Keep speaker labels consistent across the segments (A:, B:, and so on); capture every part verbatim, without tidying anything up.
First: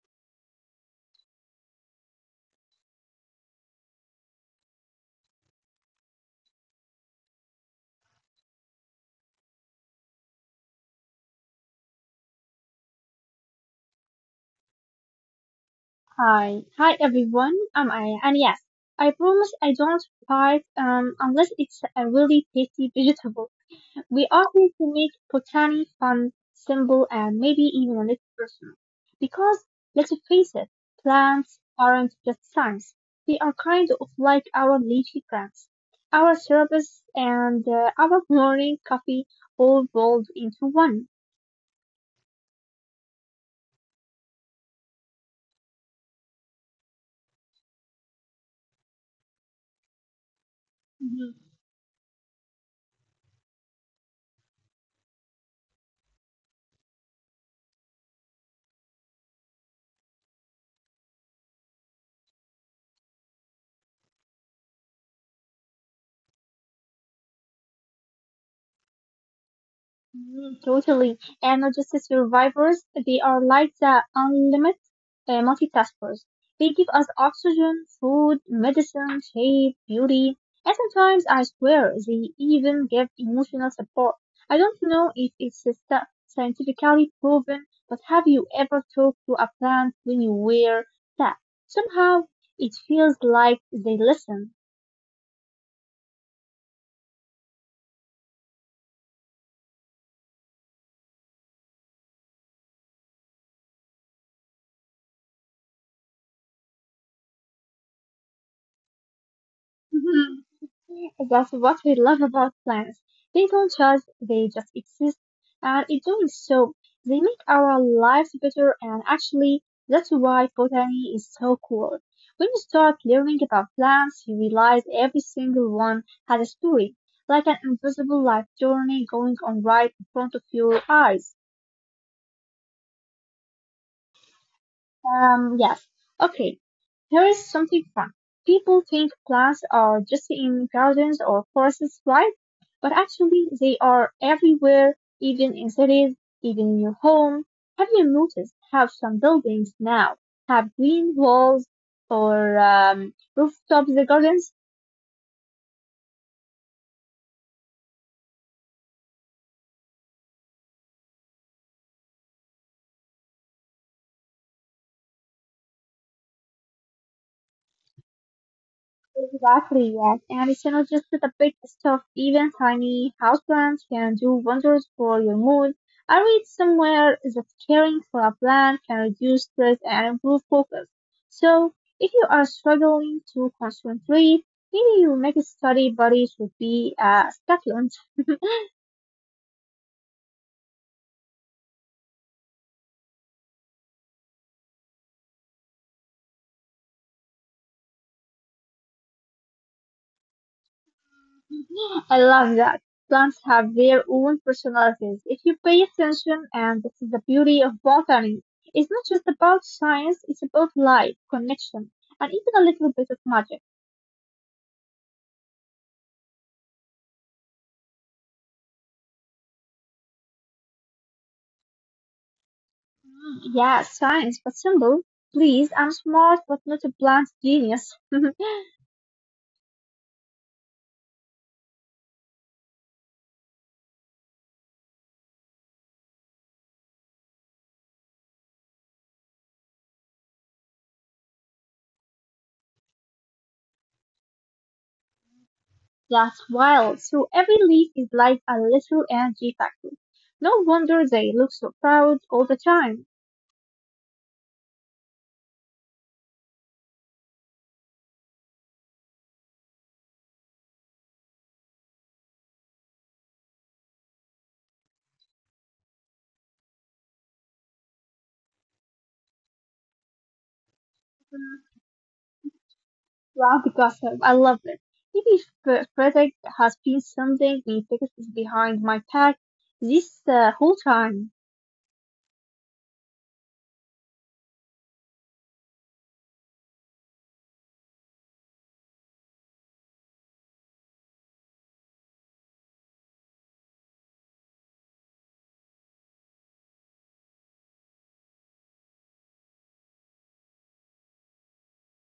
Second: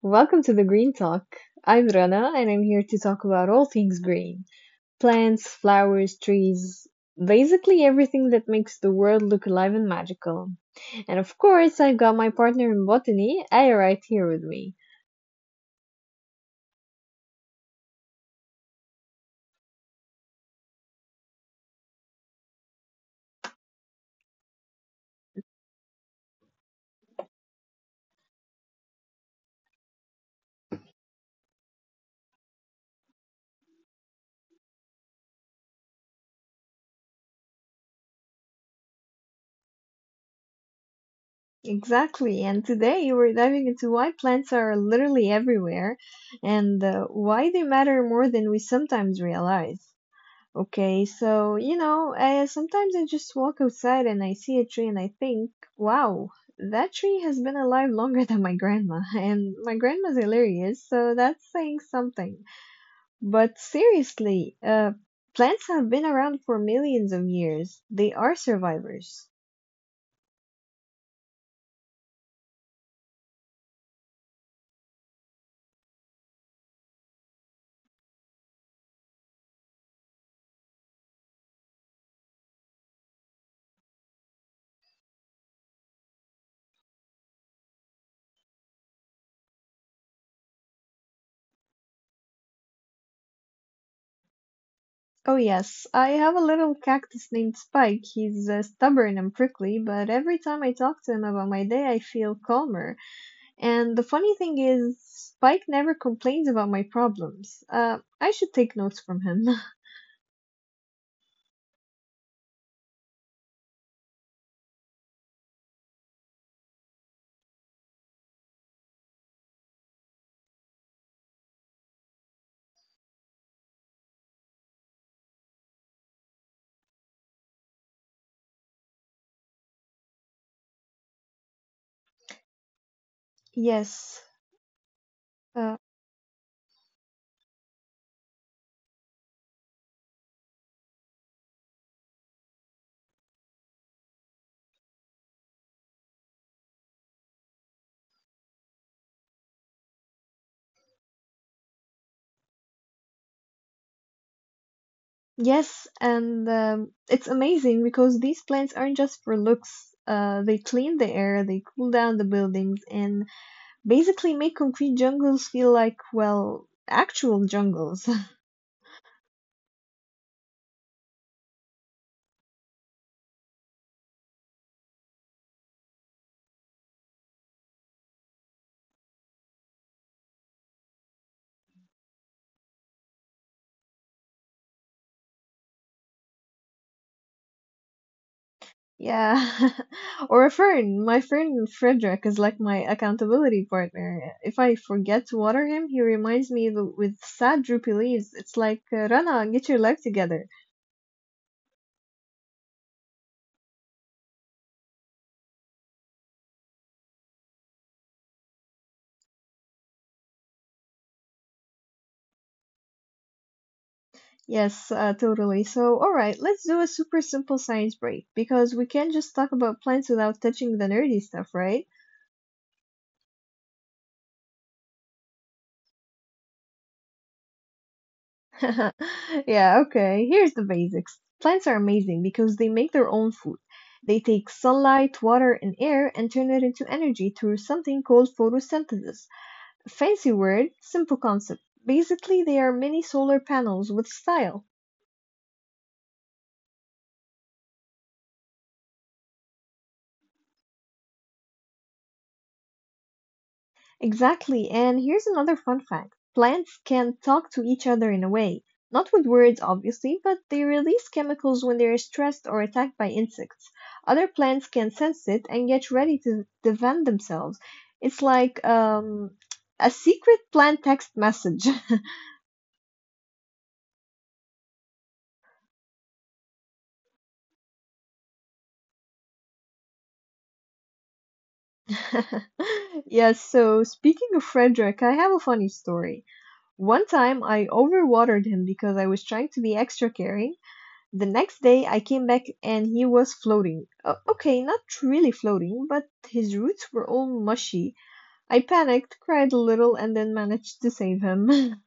A: welcome to the Green Talk. I'm Rana and I'm here to talk about all things green plants, flowers, trees, basically everything that makes the world look alive and magical. And of course, I've got my partner in botany, Aya, right here with me.
B: Hi, hi everyone. I'm Aya, and yes, I promise I don't fight um, unless it's a really tasty vegetable. We are going to make botany fun, simple, and maybe even a little personal. Because let's face it, plants aren't just science; they are kind of like our leafy plants, our syrups, and uh, our morning coffee all rolled into one.
A: Exactly, and today we're diving into why plants are literally everywhere and uh, why they matter more than we sometimes realize. Okay,
B: Mm-hmm.
A: so you know, I, sometimes I just walk outside and I see a tree and I think, wow, that tree has been alive longer than my grandma. And my grandma's hilarious, so that's saying something. But seriously, uh, plants have been around for millions of years. They are survivors.
B: Mm, totally. And not just the survivors, they are like the unlimited uh, multitaskers. They give us oxygen, food, medicine, shape, beauty, and sometimes I swear they even give emotional support. I don't know if it's a stu- scientifically proven, but have you ever talked to a plant when you were sad? Somehow it feels like they listen.
A: Oh, yes, I have a little cactus named Spike. He's uh, stubborn and prickly, but every time I talk to him about my day, I feel calmer. And the funny thing is, Spike never complains about my problems. Uh, I should take notes from him.
B: That's what we love about plants. They don't judge, they just exist. And in doing so, they make our lives better. And actually, that's why botany is so cool. When you start learning about plants, you realize every single one has a story, like an invisible life journey going on right in front of your eyes.
A: Yes.
B: Um,
A: Uh,
B: yes. Okay. Here is something fun. People think plants are just in gardens or forests, right? But actually, they are everywhere, even in cities, even in your home. Have you noticed how some buildings now have green walls or um, rooftops gardens?
A: yes, and um, it's amazing because these plants aren't just for looks. Uh, they clean the air, they cool down the buildings, and basically make concrete jungles feel like, well, actual jungles.
B: Exactly, yes. And it's not just the big stuff, even tiny houseplants can do wonders for your mood. I read somewhere that caring for a plant can reduce stress and improve focus. So, if you are struggling to concentrate, maybe your next study buddy should be a succulent.
A: Yeah. Or a friend. My friend Frederick is like my accountability partner. If I forget to water him, he reminds me th- with sad droopy leaves. It's like, uh, Rana, get your life together.
B: I love that. Plants have their own personalities if you pay attention, and this is the beauty of botany. It's not just about science, it's about life, connection, and even a little bit of magic.
A: Yes, uh, totally. So, all right, let's do a super simple science break because we can't just talk about plants without touching the nerdy stuff, right?
B: Mm, yeah, science, but simple. Please, I'm smart, but not a plant genius.
A: Yeah, okay. Here's the basics. Plants are amazing because they make their own food. They take sunlight, water, and air and turn it into energy through something called photosynthesis. Fancy word, simple concept. Basically, they are mini solar panels with style.
B: That's wild. So every leaf is like a little energy factory. No wonder they look so proud all the time.
A: Exactly. And here's another fun fact. Plants can talk to each other in a way. Not with words, obviously, but they release chemicals when they're stressed or attacked by insects. Other plants can sense it and get ready to defend themselves. It's like um, a secret plant text message.
B: Wow, gossip. I love it. Maybe Fre- Frederick has been something ridiculous behind my back this uh, whole time.
A: Yes, so speaking of Frederick, I have a funny story. One time I overwatered him because I was trying to be extra caring. The next day I came back and he was floating. O- okay, not really floating, but his roots were all mushy. I panicked, cried a little, and then managed to save him.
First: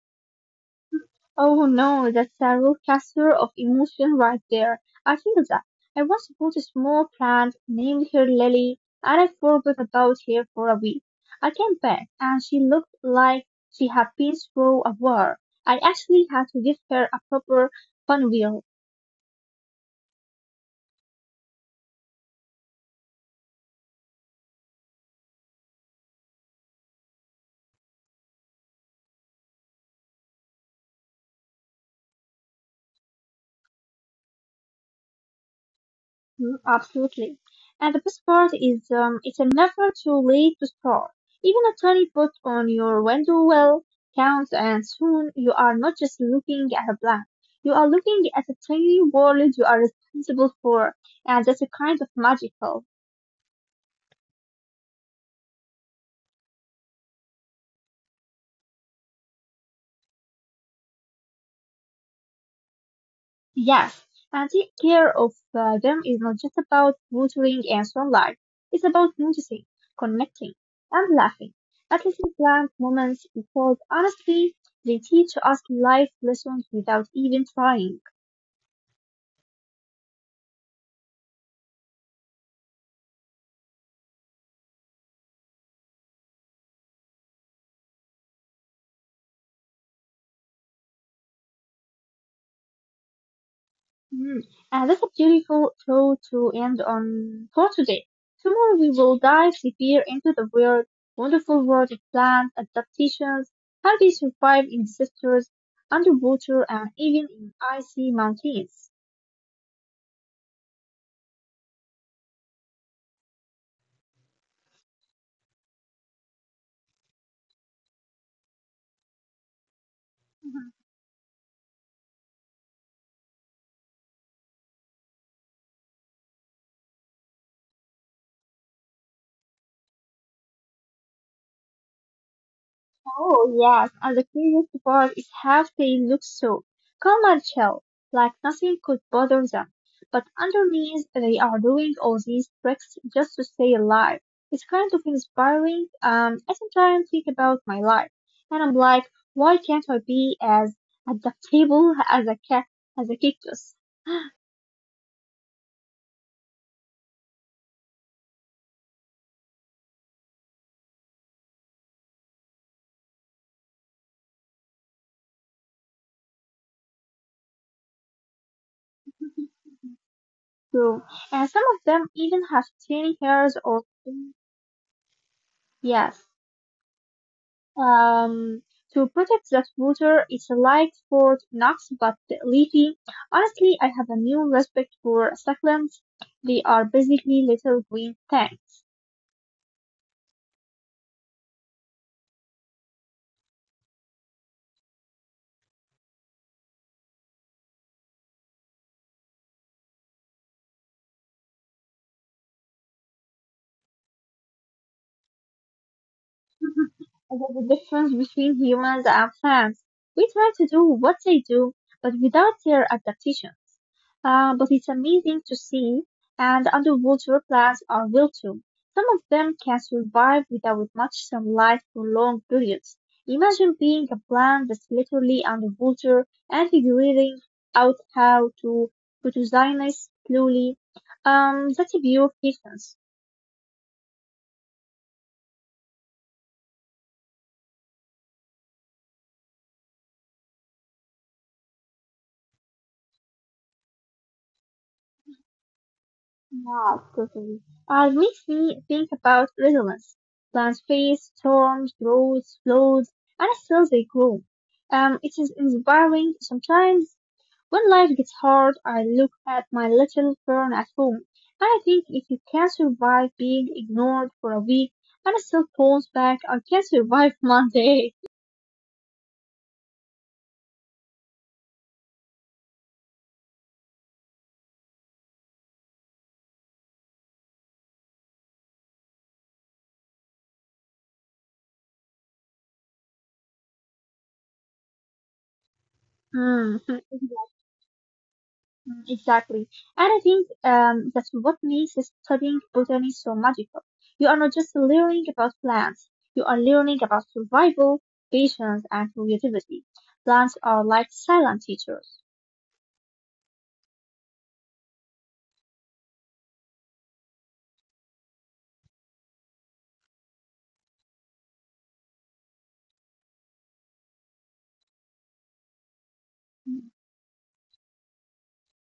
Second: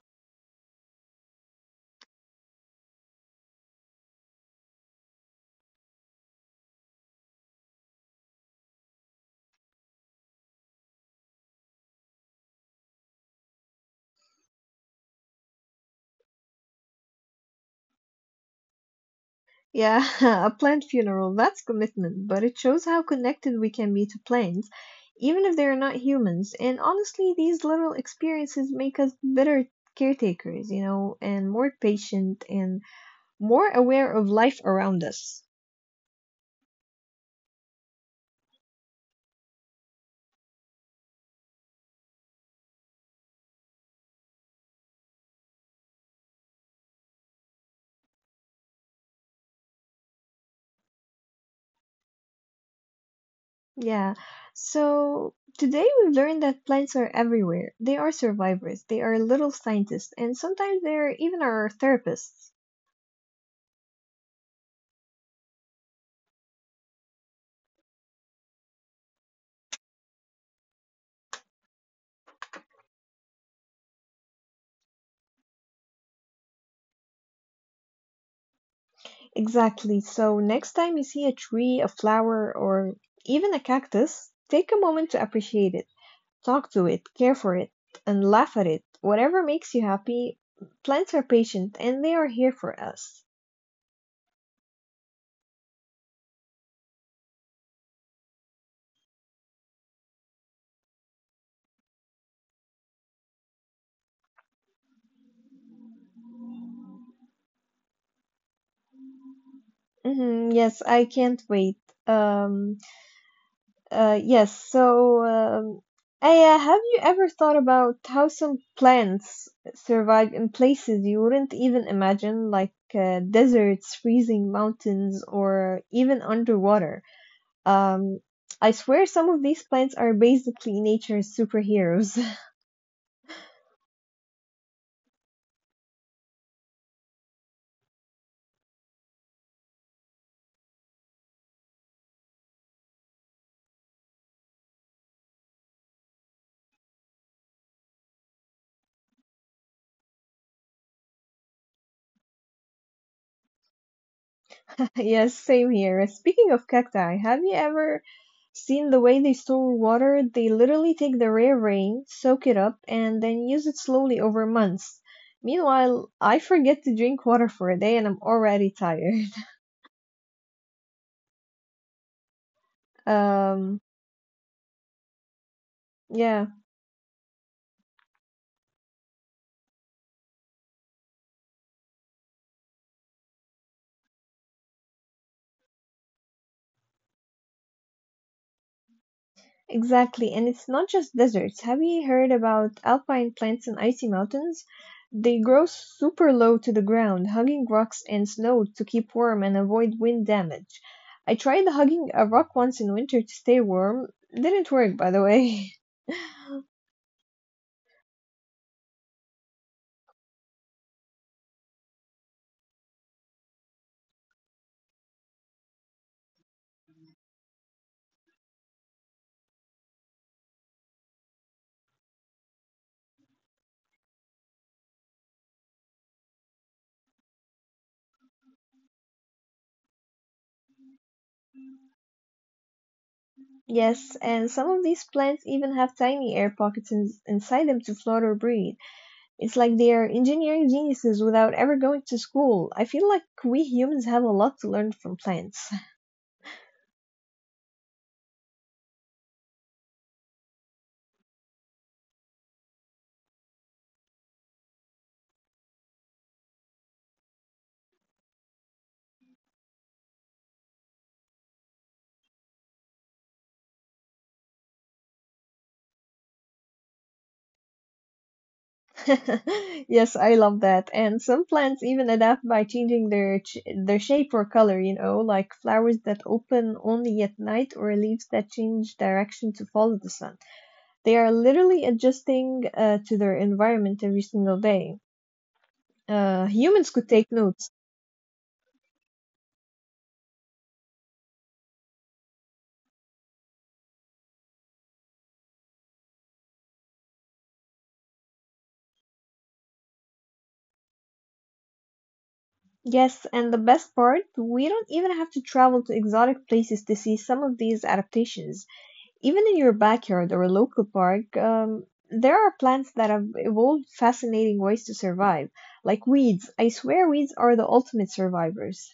B: Oh no, that's a roller coaster of emotion right there. I feel that. I once bought a small plant, named her Lily, and I forgot about her for a week. I came back, and she looked like she had been through a war. I actually had to give her a proper funeral.
A: Yeah, a plant funeral, that's commitment, but it shows how connected we can be to plants, even if they are not humans. And honestly, these little experiences make us better caretakers, you know, and more patient and more aware of life around us.
B: Mm, absolutely. And the best part is um, it's never too late to start. Even a tiny put on your window well counts, and soon you are not just looking at a blank. You are looking at a tiny world you are responsible for, and that's a kind of magical.
A: Yeah. So today we learned that plants are everywhere. They are survivors, they are little scientists, and sometimes they're even our therapists.
B: Yes, and take care of uh, them is not just about watering and sunlight. It's about noticing, connecting, and laughing. At least in bland moments, because honestly, they teach us life lessons without even trying.
A: Exactly. So next time you see a tree, a flower, or even a cactus, take a moment to appreciate it. Talk to it, care for it, and laugh at it. Whatever makes you happy. Plants are patient, and they are here for us.
B: Mm. And that's a beautiful thought to end on for today. Tomorrow we will dive deeper into the weird, wonderful world of plant adaptations, how they survive in disasters, underwater, and even in icy mountains.
A: Hmm, yes, I can't wait. Um, uh, yes, so, um, Aya, have you ever thought about how some plants survive in places you wouldn't even imagine, like uh, deserts, freezing mountains, or even underwater? Um, I swear some of these plants are basically nature's superheroes.
B: Oh yes, and the craziest part is how they look so calm and chill, like nothing could bother them. But underneath, they are doing all these tricks just to stay alive. It's kind of inspiring. Um, I sometimes think about my life, and I'm like, why can't I be as adaptable as a cat, as a cactus?
A: Yes, same here. Speaking of cacti, have you ever seen the way they store water? They literally take the rare rain, soak it up, and then use it slowly over months. Meanwhile, I forget to drink water for a day and I'm already tired.
B: So, and some of them even have tiny hairs
A: Um,
B: or yes.
A: yeah.
B: Um, to protect that water, it's like Fort Knox but leafy. Honestly, I have a new respect for succulents. They are basically little green tanks.
A: Exactly, and it's not just deserts. Have you heard about alpine plants in icy mountains? They grow super low to the ground, hugging rocks and snow to keep warm and avoid wind damage. I tried hugging a rock once in winter to stay warm. Didn't work, by the way.
B: And That's the difference between humans and plants. We try to do what they do, but without their adaptation. Uh, but it's amazing to see, and underwater plants are wild too. Some of them can survive without much sunlight for long periods. Imagine being a plant that's literally underwater and figuring out how to photosynthesize slowly. Um, that's a pure patience.
A: Yes, and some of these plants even have tiny air pockets in inside them to float or breathe. It's like they are engineering geniuses without ever going to school. I feel like we humans have a lot to learn from plants.
B: Wow, totally. Uh, it makes me think about resilience. Plants face storms, droughts, floods, and still they grow. Um, it is inspiring sometimes. When life gets hard, I look at my little fern at home, and I think if you can survive being ignored for a week and it still pulls back, I can survive Monday.
A: Yes, I love that. And some plants even adapt by changing their ch their shape or color, you know, like flowers that open only at night or leaves that change direction to follow the sun. They are literally adjusting uh, to their environment every single day. Uh,
B: Mm.
A: humans could
B: Mm.
A: take notes.
B: Exactly. And I think um, that's what makes studying botany so magical. You are not just learning about plants, you are learning about survival, patience, and creativity. Plants are like silent teachers.
A: Yes, and the best part, we don't even have to travel to exotic places to see some of these adaptations. Even in your backyard or a local park, um, there are plants that have evolved fascinating ways to survive, like weeds. I swear weeds are the ultimate survivors.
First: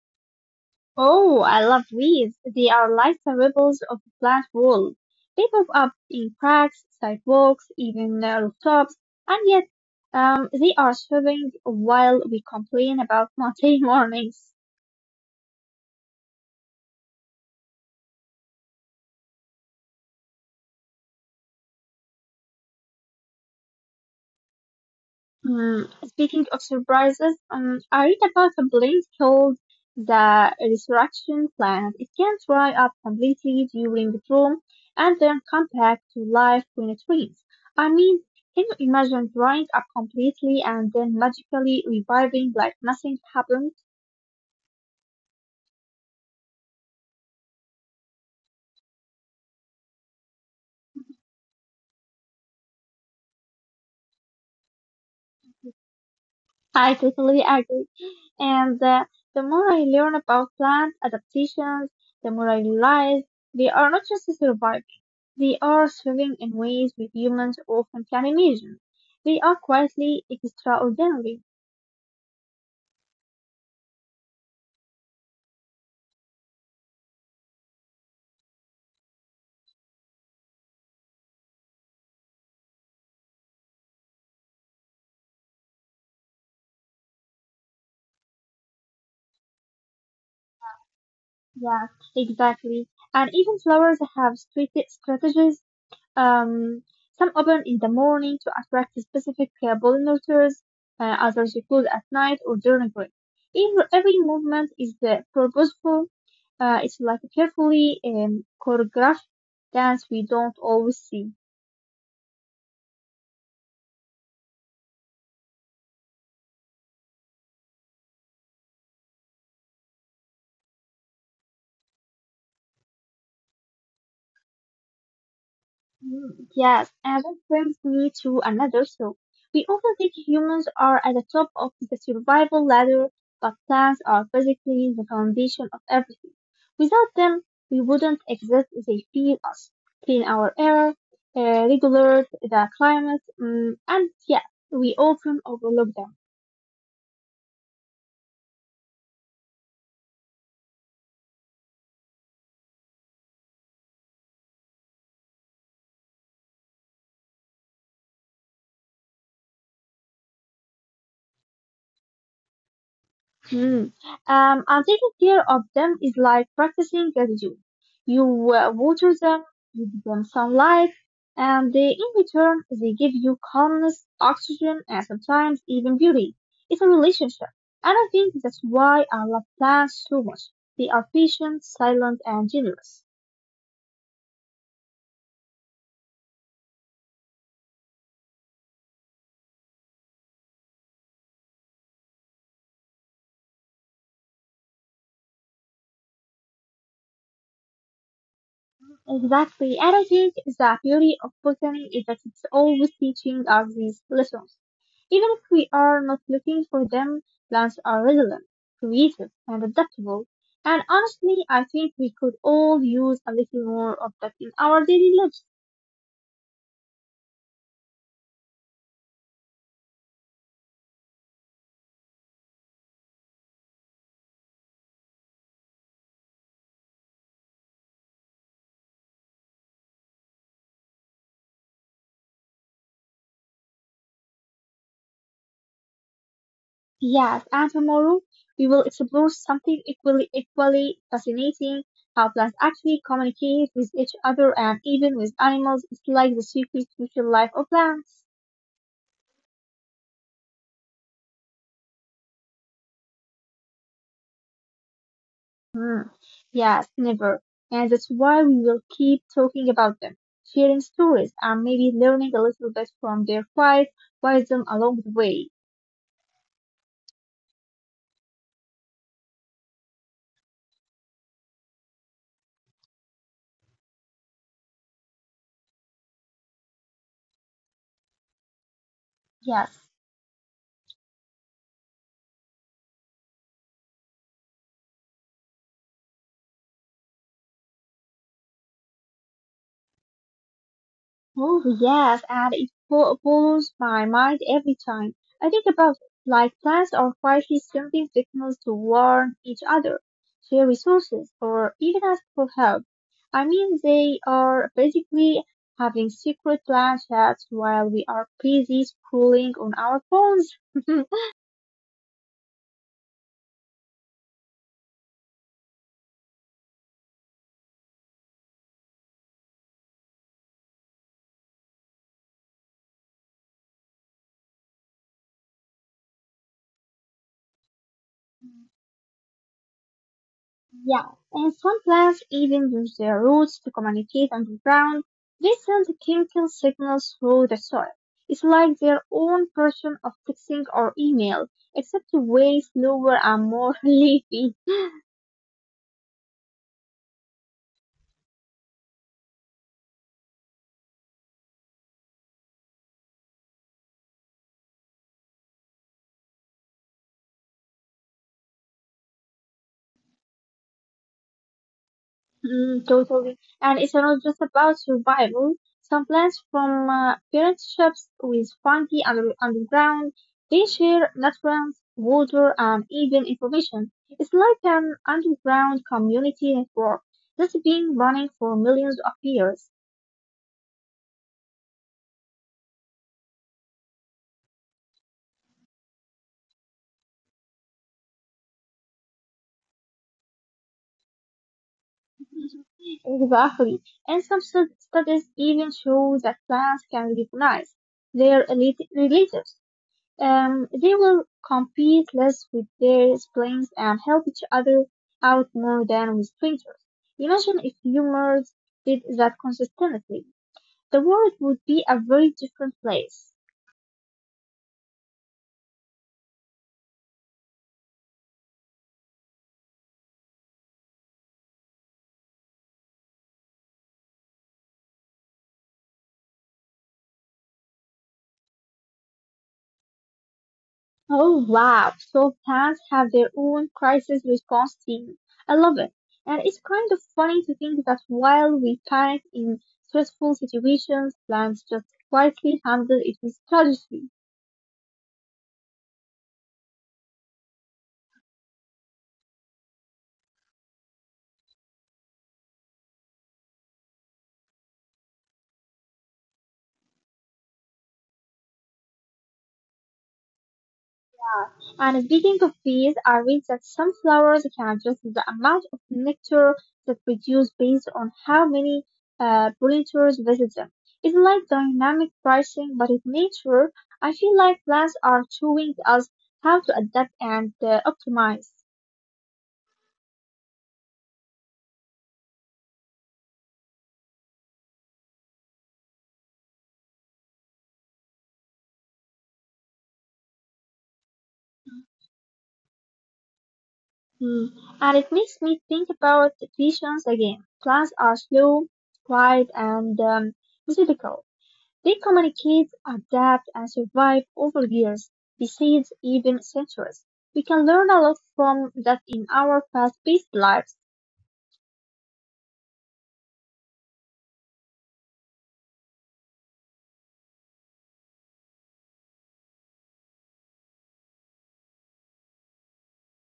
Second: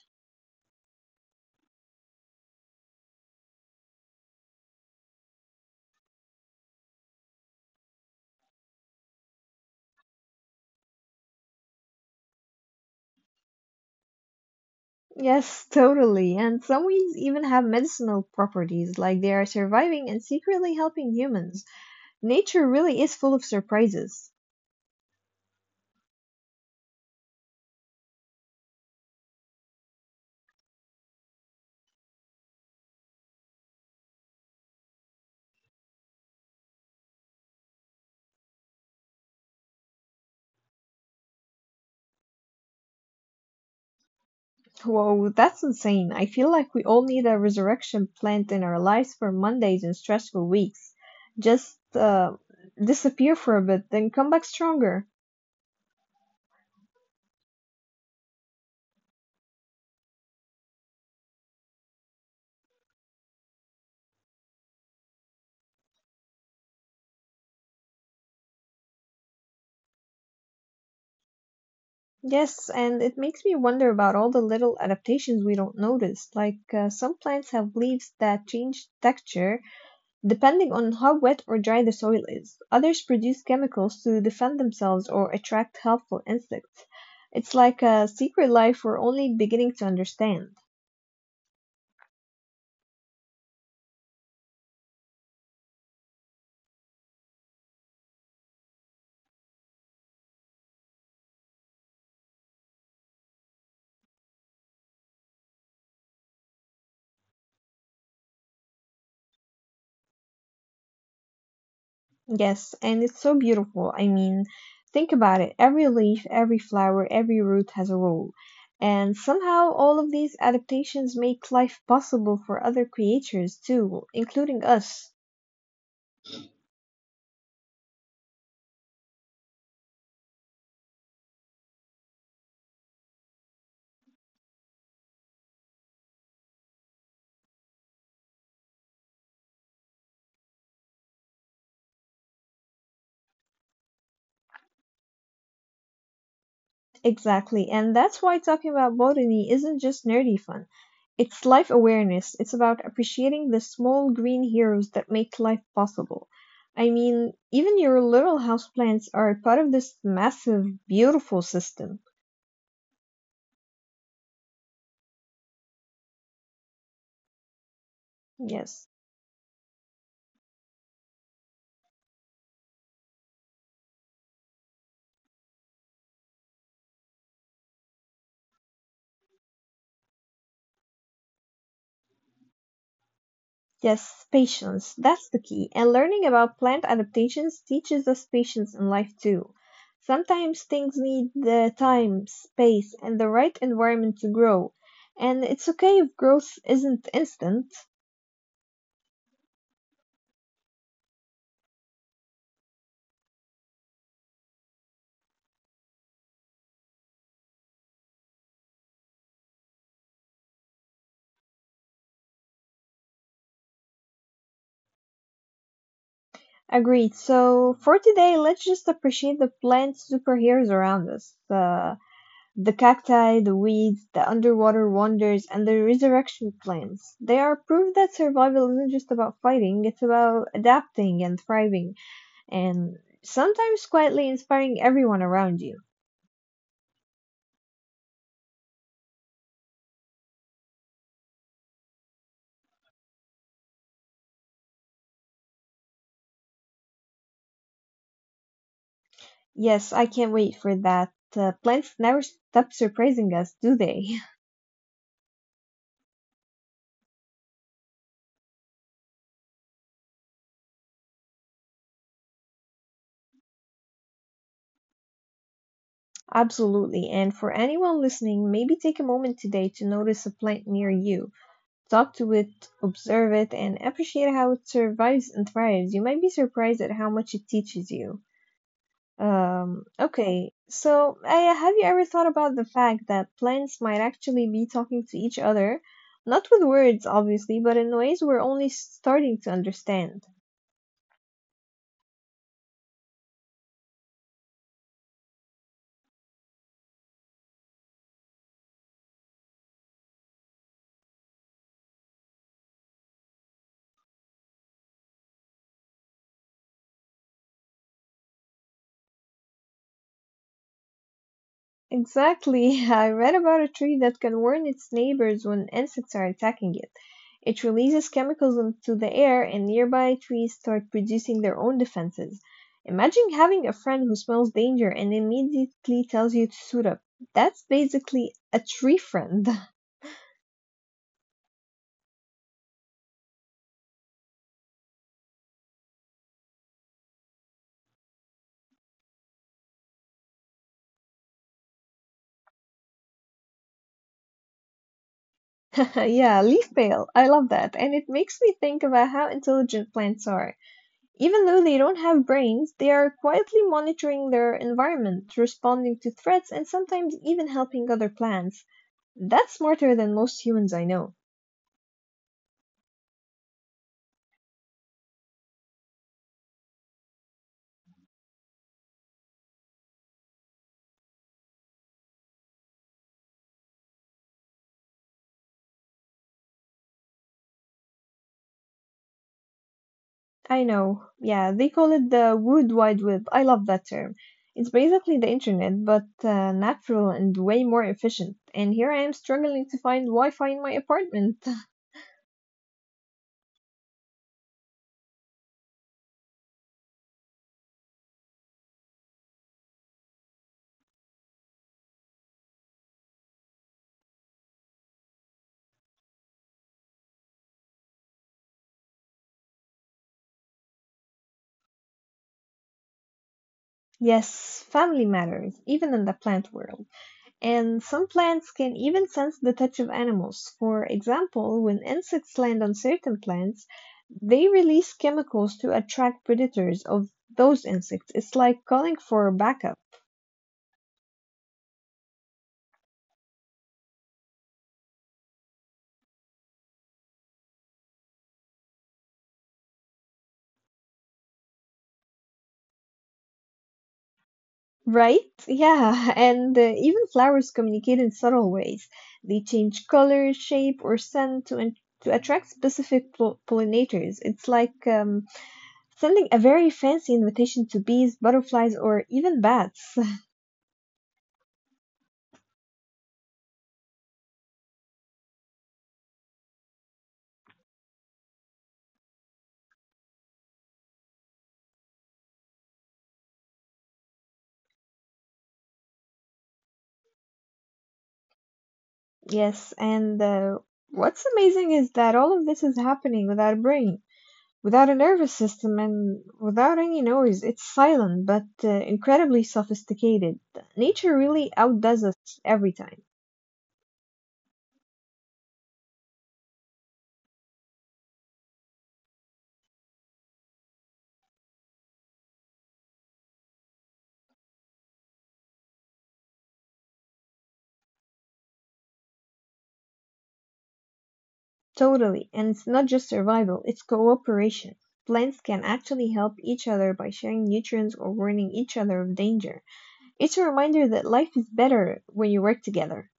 B: Oh, I love weeds. They are like the rebels of the plant world. They pop up in cracks, sidewalks, even uh, rooftops, and yet um, they are thriving while we complain about Monday mornings.
A: Yes, totally. And some weeds even have medicinal properties, like they are surviving and secretly helping humans. Nature really is full of surprises.
B: Um, speaking of surprises, um, I read about a blink called the Resurrection Planet. It can dry up completely during the storm and then come back to life when it rains. I mean, can you imagine drying up completely and then magically reviving like nothing happened?
A: Whoa, that's insane. I feel like we all need a resurrection plant in our lives for Mondays and stressful weeks. Just uh, disappear for a bit, then come back stronger.
B: I totally agree. And uh, the more I learn about plant adaptations, the more I realize they are not just survivors. They are swimming in ways we humans often can imagine. They are quietly extraordinary.
A: Yes, and it makes me wonder about all the little adaptations we don't notice. Like uh, some plants have leaves that change texture depending on how wet or dry the soil is, others produce chemicals to defend themselves or attract helpful insects. It's like a secret life we're only beginning to understand.
B: Yeah, exactly. And even flowers have strate- strategies. Um, some open in the morning to attract specific uh, pollinators, uh, others you close at night or during rain. Every, every movement is uh, purposeful. Uh, it's like a carefully um, choreographed dance we don't always see.
A: Yes, and it's so beautiful. I mean, think about it. Every leaf, every flower, every root has a role. And somehow all of these adaptations make life possible for other creatures too, including us.
B: Mm, yes, and that brings me to another thought. We often think humans are at the top of the survival ladder, but plants are physically the foundation of everything. Without them, we wouldn't exist. They feed us, clean our air, uh, regulate the climate, mm and yeah, we often overlook them.
A: Exactly. And that's why talking about botany isn't just nerdy fun. It's life awareness. It's about appreciating the small green heroes that make life possible. I mean, even your little houseplants are part of this massive, beautiful system.
B: Hmm. Um, and taking care of them is like practicing gratitude. You uh,
A: Yes.
B: water them, you give them sunlight, and they, in return, they give you calmness, oxygen, and sometimes even beauty. It's a relationship. And I think that's why I love plants so much. They are patient, silent, and generous.
A: Yes, patience. That's the key. And learning about plant adaptations teaches us patience in life too. Sometimes things need the time, space, and the right environment to grow. And it's okay if growth isn't instant.
B: Exactly. And I think the beauty of botany is that it's always teaching us these lessons. Even if we are not looking for them, plants are resilient, creative, and adaptable. And honestly, I think we could all use a little more of that in our daily lives.
A: Agreed. So for today, let's just appreciate the plant superheroes around us. Uh, the cacti, the weeds, the underwater wonders, and the resurrection plants. They are proof that survival isn't just about fighting, it's about adapting and thriving, and sometimes quietly inspiring everyone around you.
B: Yes, and tomorrow we will explore something equally, equally fascinating, how plants actually communicate with each other and even with animals. It's like the secret social life of plants.
A: Yes, I can't wait for that. Uh, plants never stop surprising us, do they?
B: Mm, yes, never. And that's why we will keep talking about them, sharing stories, and maybe learning a little bit from their quiet wisdom along the way.
A: Absolutely. And for anyone listening, maybe take a moment today to notice a plant near you. Talk to it, observe it, and appreciate how it survives and thrives. You might be surprised at how much it teaches you.
B: Yes.
A: Um, okay, so Aya, have you ever thought about the fact that plants might actually be talking to each other? Not with words, obviously, but in ways we're only starting to understand.
B: Oh yes, and it bo- blows my mind every time. I think about it, like plants are quietly sending signals to warn each other, share resources, or even ask for help. I mean, they are basically having secret plan chats while we are busy scrolling on our phones.
A: Exactly. I read about a tree that can warn its neighbors when insects are attacking it. It releases chemicals into the air, and nearby trees start producing their own defenses. Imagine having a friend who smells danger and immediately tells you to suit up. That's basically a tree friend.
B: Yeah, and some plants even use their roots to communicate underground. They send chemical signals through the soil. It's like their own version of texting or email, except way slower and more leafy.
A: Yeah, leaf pale. I love that. And it makes me think about how intelligent plants are. Even though they don't have brains, they are quietly monitoring their environment, responding to threats, and sometimes even helping other plants. That's smarter than most humans I know.
B: Mm, totally. And it's not just about survival. Some plants from uh, parent shops with fungi under, underground, they share nutrients, water, and even information. It's like an underground community network that's been running for millions of years.
A: I know. Yeah, they call it the World Wide Web. I love that term. It's basically the internet, but uh, natural and way more efficient. And here I am struggling to find Wi-Fi in my apartment.
B: Exactly. And some stud- studies even show that plants can recognize their elite- relatives. Um, they will compete less with their siblings and help each other out more than with strangers. Imagine if humans did that consistently. The world would be a very different place.
A: Yes, family matters, even in the plant world. And some plants can even sense the touch of animals. For example, when insects land on certain plants, they release chemicals to attract predators of those insects. It's like calling for backup.
B: Oh wow, so fans have their own crisis response team. I love it. And it's kind of funny to think that while we panic in stressful situations, plants just quietly handle it with strategy.
A: Right? Yeah, and uh, even flowers communicate in subtle ways. They change color, shape, or scent to, in- to attract specific pol- pollinators. It's like um, sending a very fancy invitation to bees, butterflies, or even bats.
B: And speaking of bees, I read that some flowers can adjust the amount of nectar that produce based on how many uh, pollinators visit them. It's like dynamic pricing, but in nature, I feel like plants are showing us how to adapt and uh, optimize.
A: Yes, and uh, what's amazing is that all of this is happening with our brain, without a nervous system and without any noise. It's silent but uh, incredibly sophisticated. Nature really outdoes us every time.
B: Hmm. And it makes me think about patience again. Plants are slow, quiet, and um, methodical. They communicate, adapt, and survive over years, decades, even centuries. We can learn a lot from that in our fast-paced lives.
A: Totally. And it's not just survival, it's cooperation. Plants can actually help each other by sharing nutrients or warning each other of danger. It's a reminder that life is better when you work together.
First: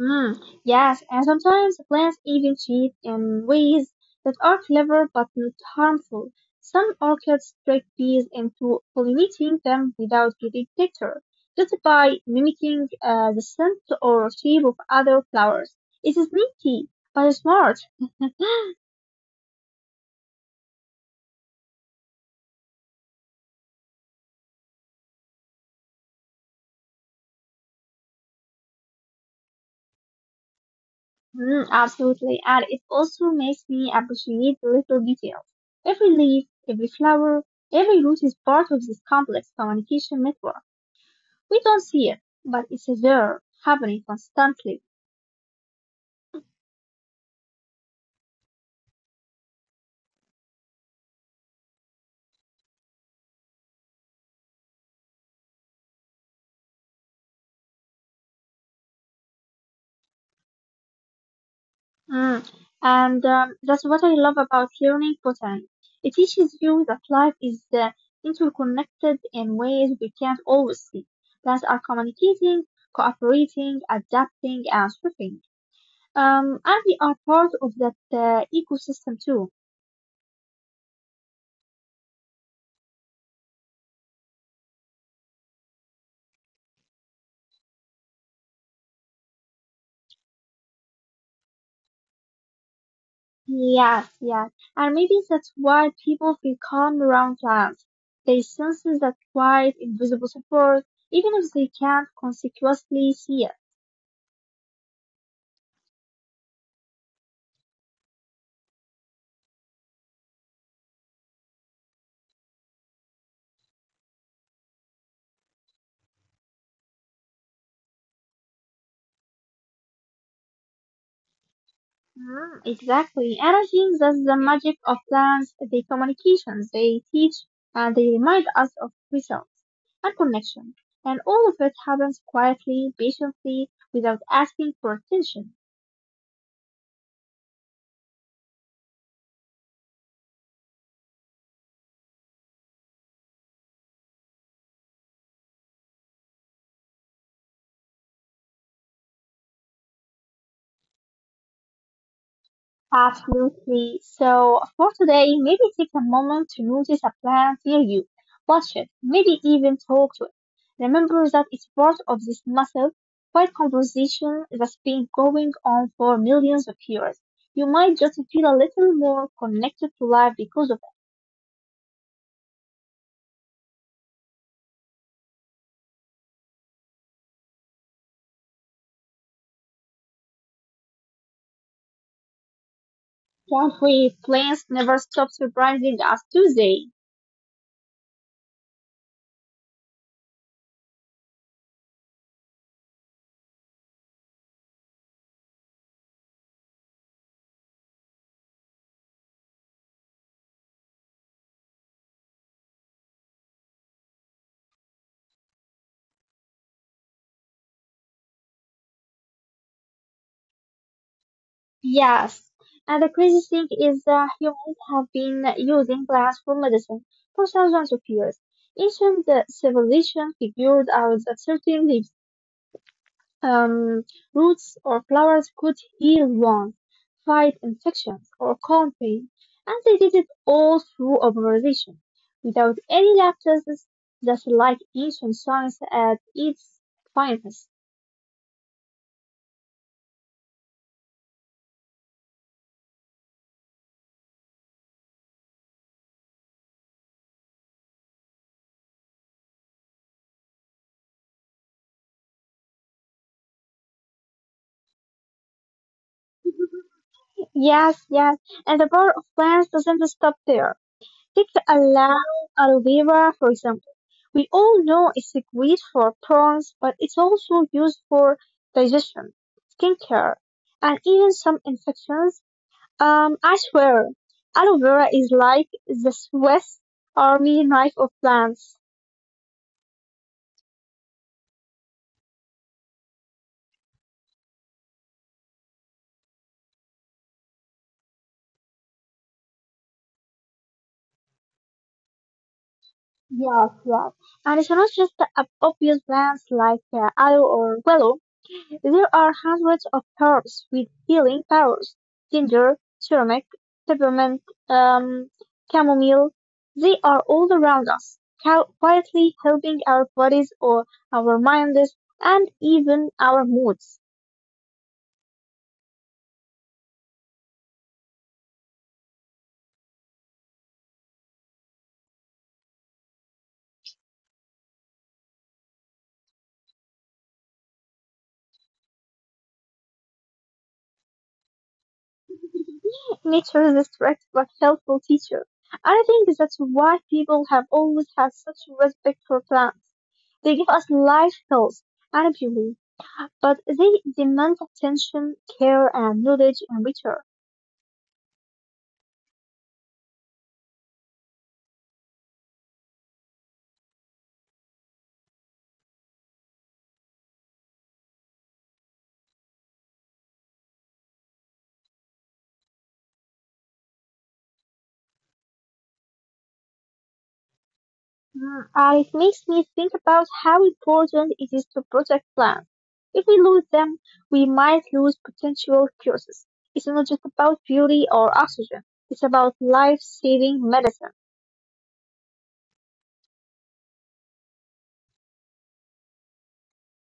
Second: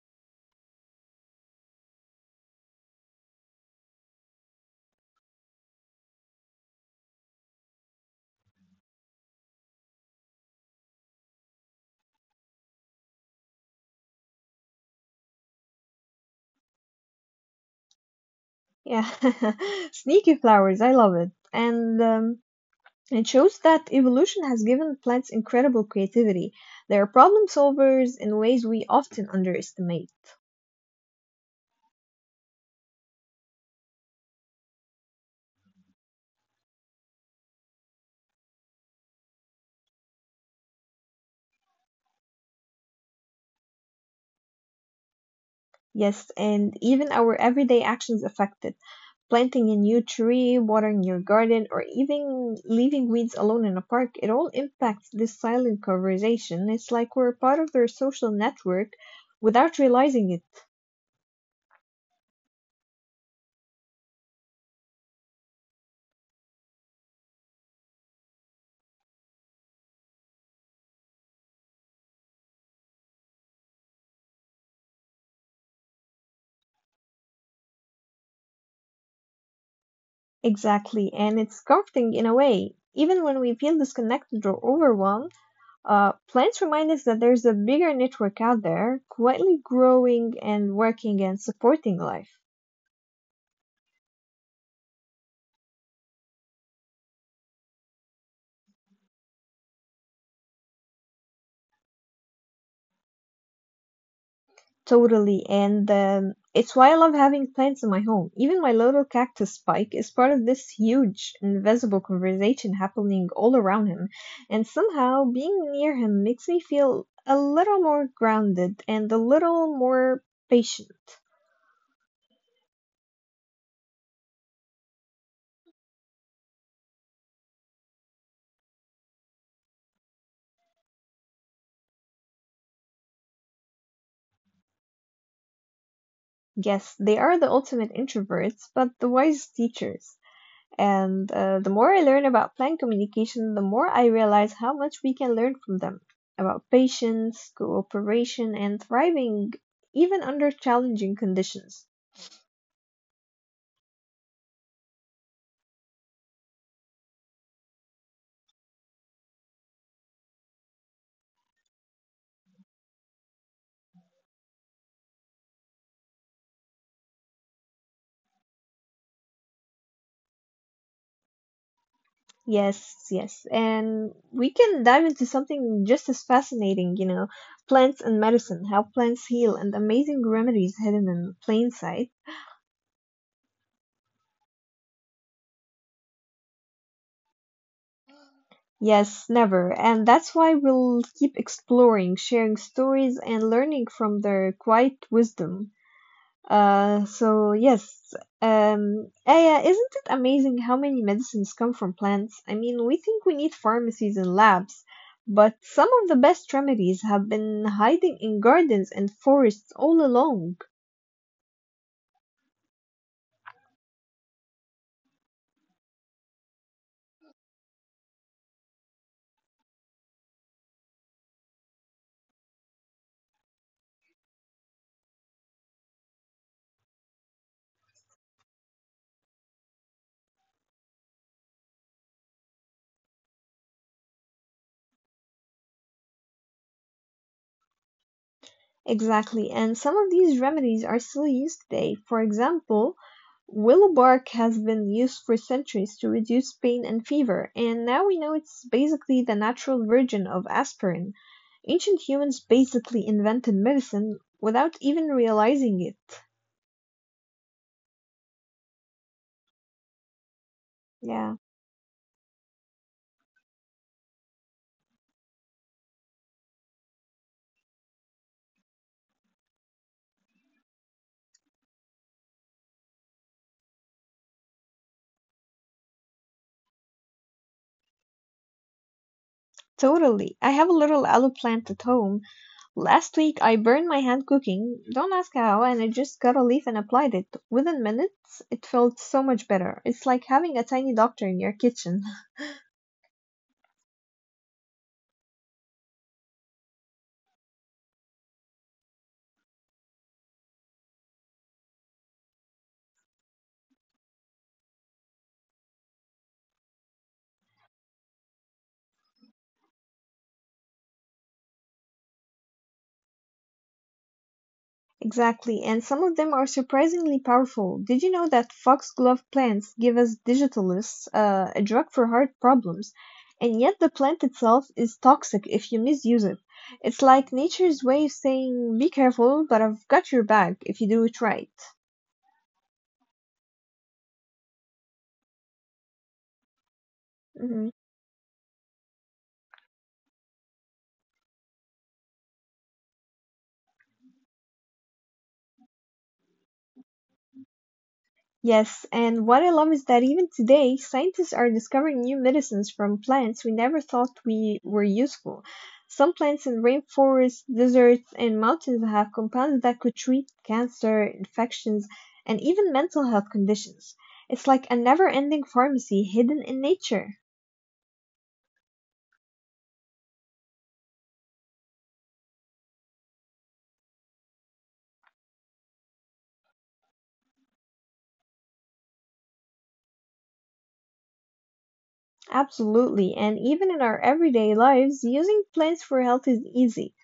B: Hmm, yes, and sometimes plants even cheat in ways that are clever but not harmful. Some orchids trick bees into pollinating them without getting picture, just by mimicking uh, the scent or shape of other flowers. It is sneaky, but smart.
A: Yeah. Sneaky flowers, I love it. And um, it shows that evolution has given plants incredible creativity. They are problem solvers in ways we often underestimate.
B: Mm, absolutely, and it also makes me appreciate the little details. Every leaf, every flower, every root is part of this complex communication network. We don't see it, but it's there, happening constantly.
A: Yes, and even our everyday actions affect it. Planting a new tree, watering your garden, or even leaving weeds alone in a park, it all impacts this silent conversation. It's like we're part of their social network without realizing it.
B: Mm, And um, That's what I love about learning botany. It teaches you that life is uh, interconnected in ways we can't always see. Plants are communicating, cooperating, adapting, and thriving. Um, and we are part of that uh, ecosystem too.
A: Exactly, and it's comforting in a way. Even when we feel disconnected or overwhelmed, uh, plants remind us that there's a bigger network out there, quietly growing and working and supporting life.
B: Yes, yes. And maybe that's why people feel calm around plants. They sense that quiet, invisible support, even if they can't consequently see it.
A: Totally. And um, it's why I love having plants in my home. Even my little cactus Spike is part of this huge, invisible conversation happening all around him. And somehow being near him makes me feel a little more grounded and a little more patient.
B: Mm, exactly. And I think that's the magic of plants, their communications. They teach and they remind us of results and connection. And all of it happens quietly, patiently, without asking for attention.
A: Yes, they are the ultimate introverts, but the wise teachers. And uh, the more I learn about plant communication, the more I realize how much we can learn from them about patience, cooperation, and thriving even under challenging conditions.
B: Absolutely. So for today, maybe take a moment to notice a plant near you. Watch it. Maybe even talk to it. Remember that it's part of this massive, quiet conversation that's been going on for millions of years. You might just feel a little more connected to life because of
A: Yes, yes. And we can dive into something just as fascinating, you know, plants and medicine, how plants heal, and amazing remedies hidden in plain sight.
B: that way plants never stop surprising us, do they?
A: Yes, never. And that's why we'll keep exploring, sharing stories, and learning from their quiet wisdom. Uh, so yes, um, Aya, isn't it amazing how many medicines come from plants? I mean, we think we need pharmacies and labs, but some of the best remedies have been hiding in gardens and forests all along.
B: Yes, and the crazy thing is that humans have been using plants for medicine for thousands of years. Ancient civilizations figured out that certain leaves, um, roots, or flowers could heal wounds, fight infections, or calm pain, and they did it all through observation, without any lab tests. Just like ancient science at its finest.
A: Exactly, and some of these remedies are still used today. For example, willow bark has been used for centuries to reduce pain and fever, and now we know it's basically the natural version of aspirin. Ancient humans basically invented medicine without even realizing it.
B: Yes, yes, and the power of plants doesn't stop there.
A: Yeah,
B: Take the aloe, aloe vera for example. We all know it's a great for prawns, but it's also used for digestion, skincare, and even some infections. Um, I swear, aloe vera is like the Swiss Army knife of plants.
A: totally. I have a little aloe plant at home. Last week I burned my hand cooking, don't ask how, and I just cut a leaf and applied it. Within minutes it felt so much better. It's like having a tiny doctor in your kitchen.
B: Yeah, yeah. And it's not just the ob- obvious plants like uh, aloe or willow. There are hundreds of herbs with healing powers: ginger, turmeric, peppermint, um, chamomile. They are all around us, cou- quietly helping our bodies or our minds and even our moods.
A: Exactly, and some of them are surprisingly powerful. Did you know that foxglove plants give us digitalis, uh, a drug for heart problems, and yet the plant itself is toxic if you misuse it? It's like nature's way of saying, be careful, but I've got your back if you do it right.
B: Nature is a strict but helpful teacher. I think that's why people
A: Mhm.
B: have always had such respect for plants. They give us life, health, and beauty, but they demand attention, care, and knowledge in return.
A: Yes, and what I love is that even today, scientists are discovering new medicines from plants we never thought we were useful. Some plants in rainforests, deserts, and mountains have compounds that could treat cancer, infections, and even mental health conditions. It's like a never-ending pharmacy hidden in nature.
B: Mm, uh, it makes me think about how important it is to protect plants. If we lose them, we might lose potential cures. It's not just about beauty or oxygen. It's about life-saving medicine.
A: Absolutely, and even in our everyday lives, using plants for health is easy.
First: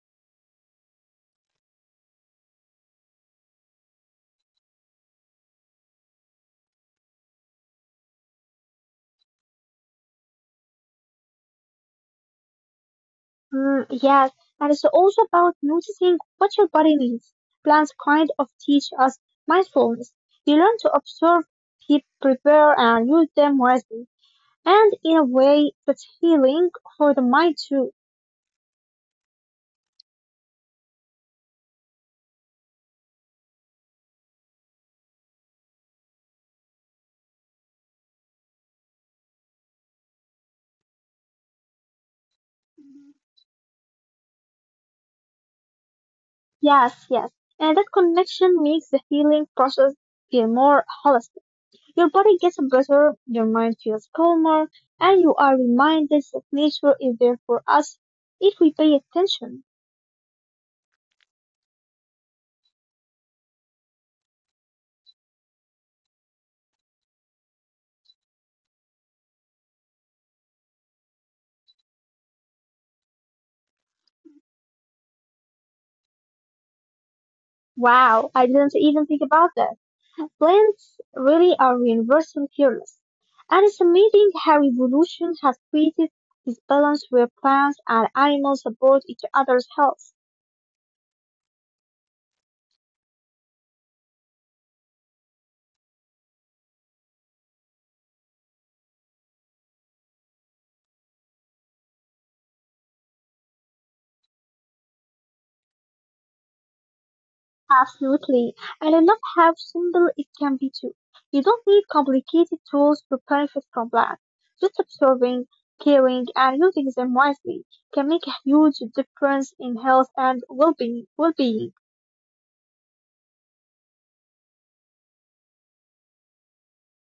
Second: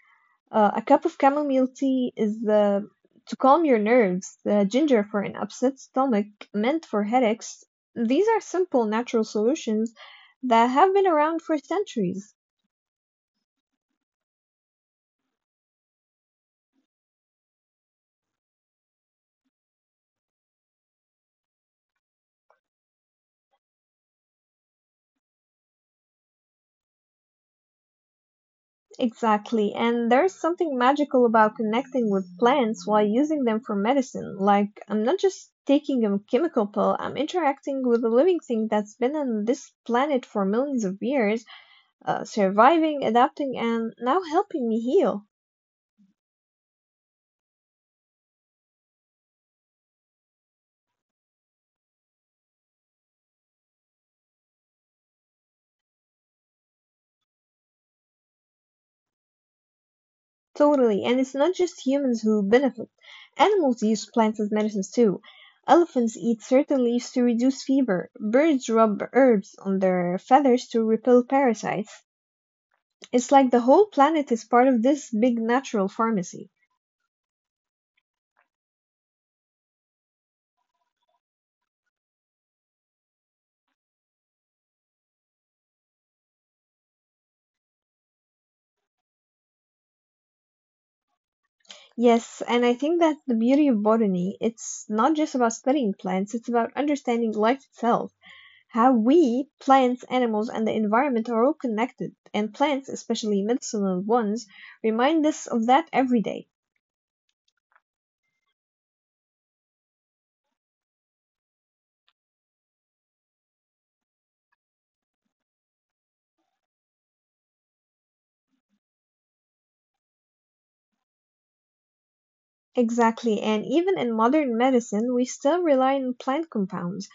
A: Uh, a cup of chamomile tea is uh, to calm your nerves, uh, ginger for an upset stomach, mint for headaches. These are simple natural solutions that have been around for centuries.
B: Mm, yes, and it's also about noticing what your body needs. Plants kind of teach us mindfulness. You learn to observe, keep, prepare, and use them wisely. And in a way, that's healing for the mind too.
A: Exactly, and there's something magical about connecting with plants while using them for medicine. Like, I'm not just taking a chemical pill, I'm interacting with a living thing that's been on this planet for millions of years, uh, surviving, adapting, and now helping me heal.
B: Yes, yes. And that connection makes the healing process feel more holistic. Your body gets better, your mind feels calmer, and you are reminded that nature is there for us if we pay attention.
A: Totally, and it's not just humans who benefit. Animals use plants as medicines too. Elephants eat certain leaves to reduce fever. Birds rub herbs on their feathers to repel parasites. It's like the whole planet is part of this big natural pharmacy.
B: Wow, I didn't even think about that. Plants really are universal healers. And it's amazing how evolution has created this balance where plants and animals support each other's health.
A: Yes, and I think that's the beauty of botany. It's not just about studying plants, it's about understanding life itself. How we, plants, animals, and the environment are all connected, and plants, especially medicinal ones, remind us of that every day.
B: Absolutely. And I love how simple it can be too. You don't need complicated tools to benefit from plants. Just observing, caring, and using them wisely can make a huge difference in health and well-being. Well-being.
A: Exactly, and even in modern medicine, we still rely on plant compounds.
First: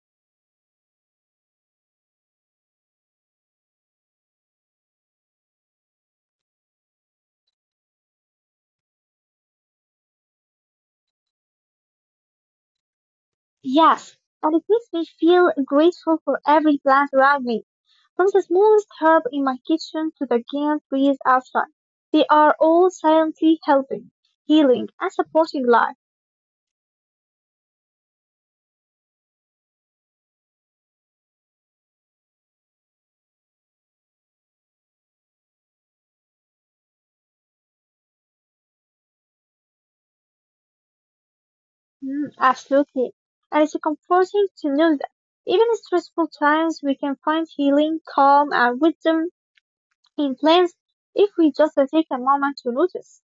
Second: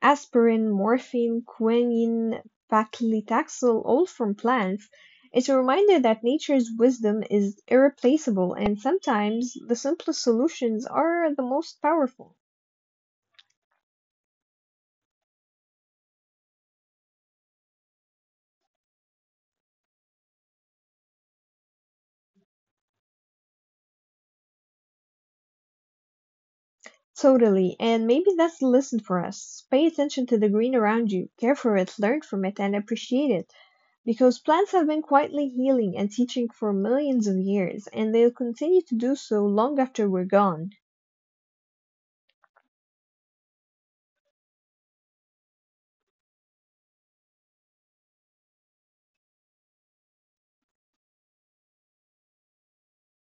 A: Aspirin, morphine, quinine, paclitaxel, all from plants. It's a reminder that nature's wisdom is irreplaceable, and sometimes the simplest solutions are the most powerful.
B: Yes, and it makes me feel grateful for every plant around me, from the smallest herb in my kitchen to the giant trees outside. They are all silently helping, healing, and supporting life.
A: Totally. And maybe that's the lesson for us. Pay attention to the green around you, care for it, learn from it, and appreciate it. Because plants have been quietly healing and teaching for millions of years, and they'll continue to do so long after we're gone.
B: Mm, absolutely. And it's comforting to know that even in stressful times, we can find healing, calm, and wisdom in plants if we just take a moment to notice.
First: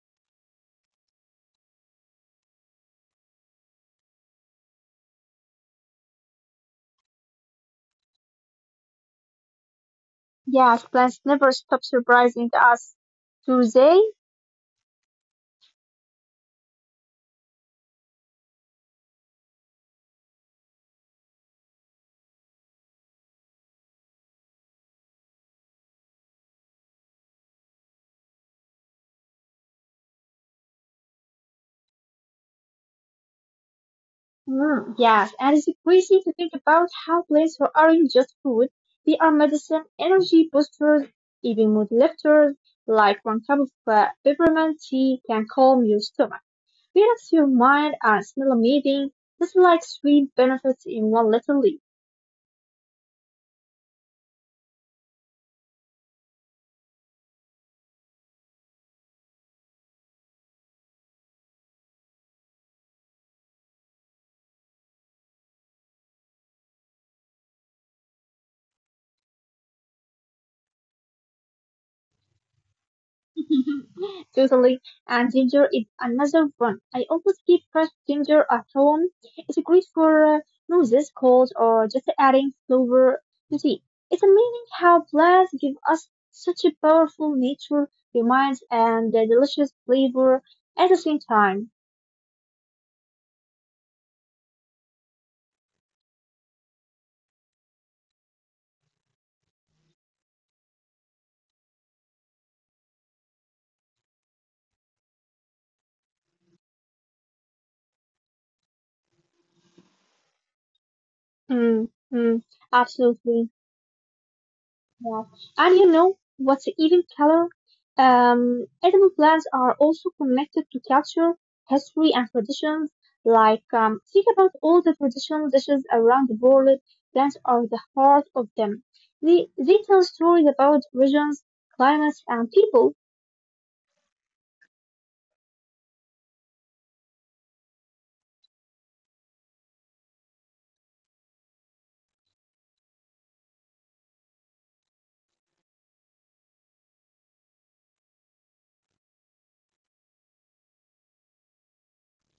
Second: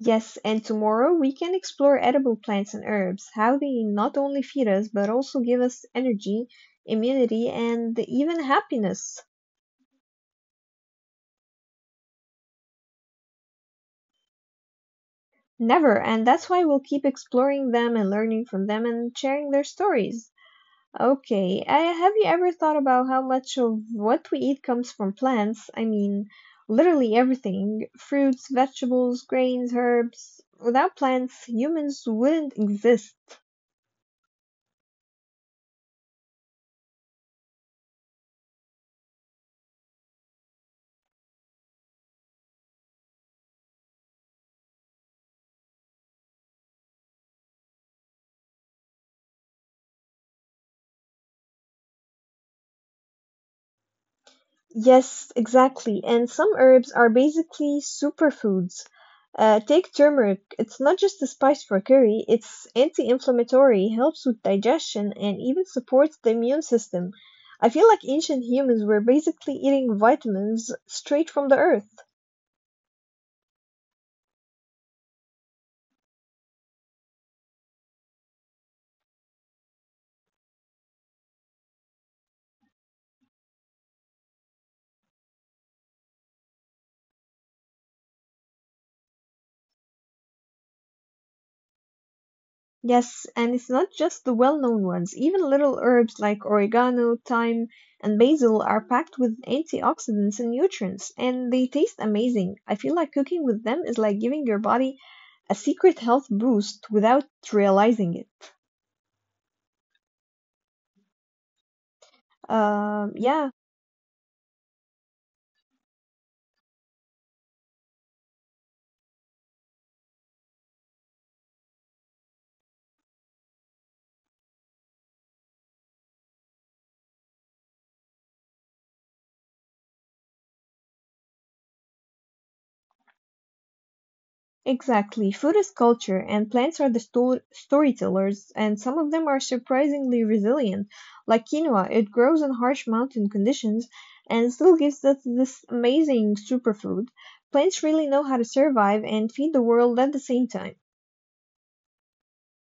A: Yes, and tomorrow we can explore edible plants and herbs, how they not only feed us but also give us energy, immunity, and even happiness.
B: Yes, plants never stop surprising us, do they?
A: Never, and that's why we'll keep exploring them and learning from them and sharing their stories. Okay, I, have you ever thought about how much of what we eat comes from plants? I mean, literally everything. Fruits, vegetables, grains, herbs. Without plants, humans wouldn't exist.
B: Mm, yes, and it's crazy to think about how plants aren't just food, they are medicine, energy boosters, even mood lifters, like one cup of uh, peppermint tea can calm your stomach. Fills your mind and smell amazing, just like sweet benefits in one little leaf.
A: Yes, exactly. And some herbs are basically superfoods. Uh, take turmeric. It's not just a spice for curry, it's anti-inflammatory, helps with digestion, and even supports the immune system. I feel like ancient humans were basically eating vitamins straight from the earth.
B: Totally, and ginger is another one. I always keep fresh ginger at home. It's great for uh, noses, colds, or just adding flavor to tea. It's amazing how plants give us such a powerful nature, reminds, and a delicious flavor at the same time.
A: Yes, and it's not just the well-known ones. Even little herbs like oregano, thyme, and basil are packed with antioxidants and nutrients, and they taste amazing. I feel like cooking with them is like giving your body a secret health boost without realizing it.
B: Mm, mm,
A: Um, yeah.
B: Absolutely. Yeah. And you know what's even color? Um, edible plants are also connected to culture, history, and traditions. Like, um, think about all the traditional dishes around the world. Plants are the heart of them. They, they tell stories about regions, climates, and people.
A: Exactly. Food is culture, and plants are the sto- storytellers, and some of them are surprisingly resilient. Like quinoa, it grows in harsh mountain conditions and still gives us this amazing superfood. Plants really know how to survive and feed the world at the same time.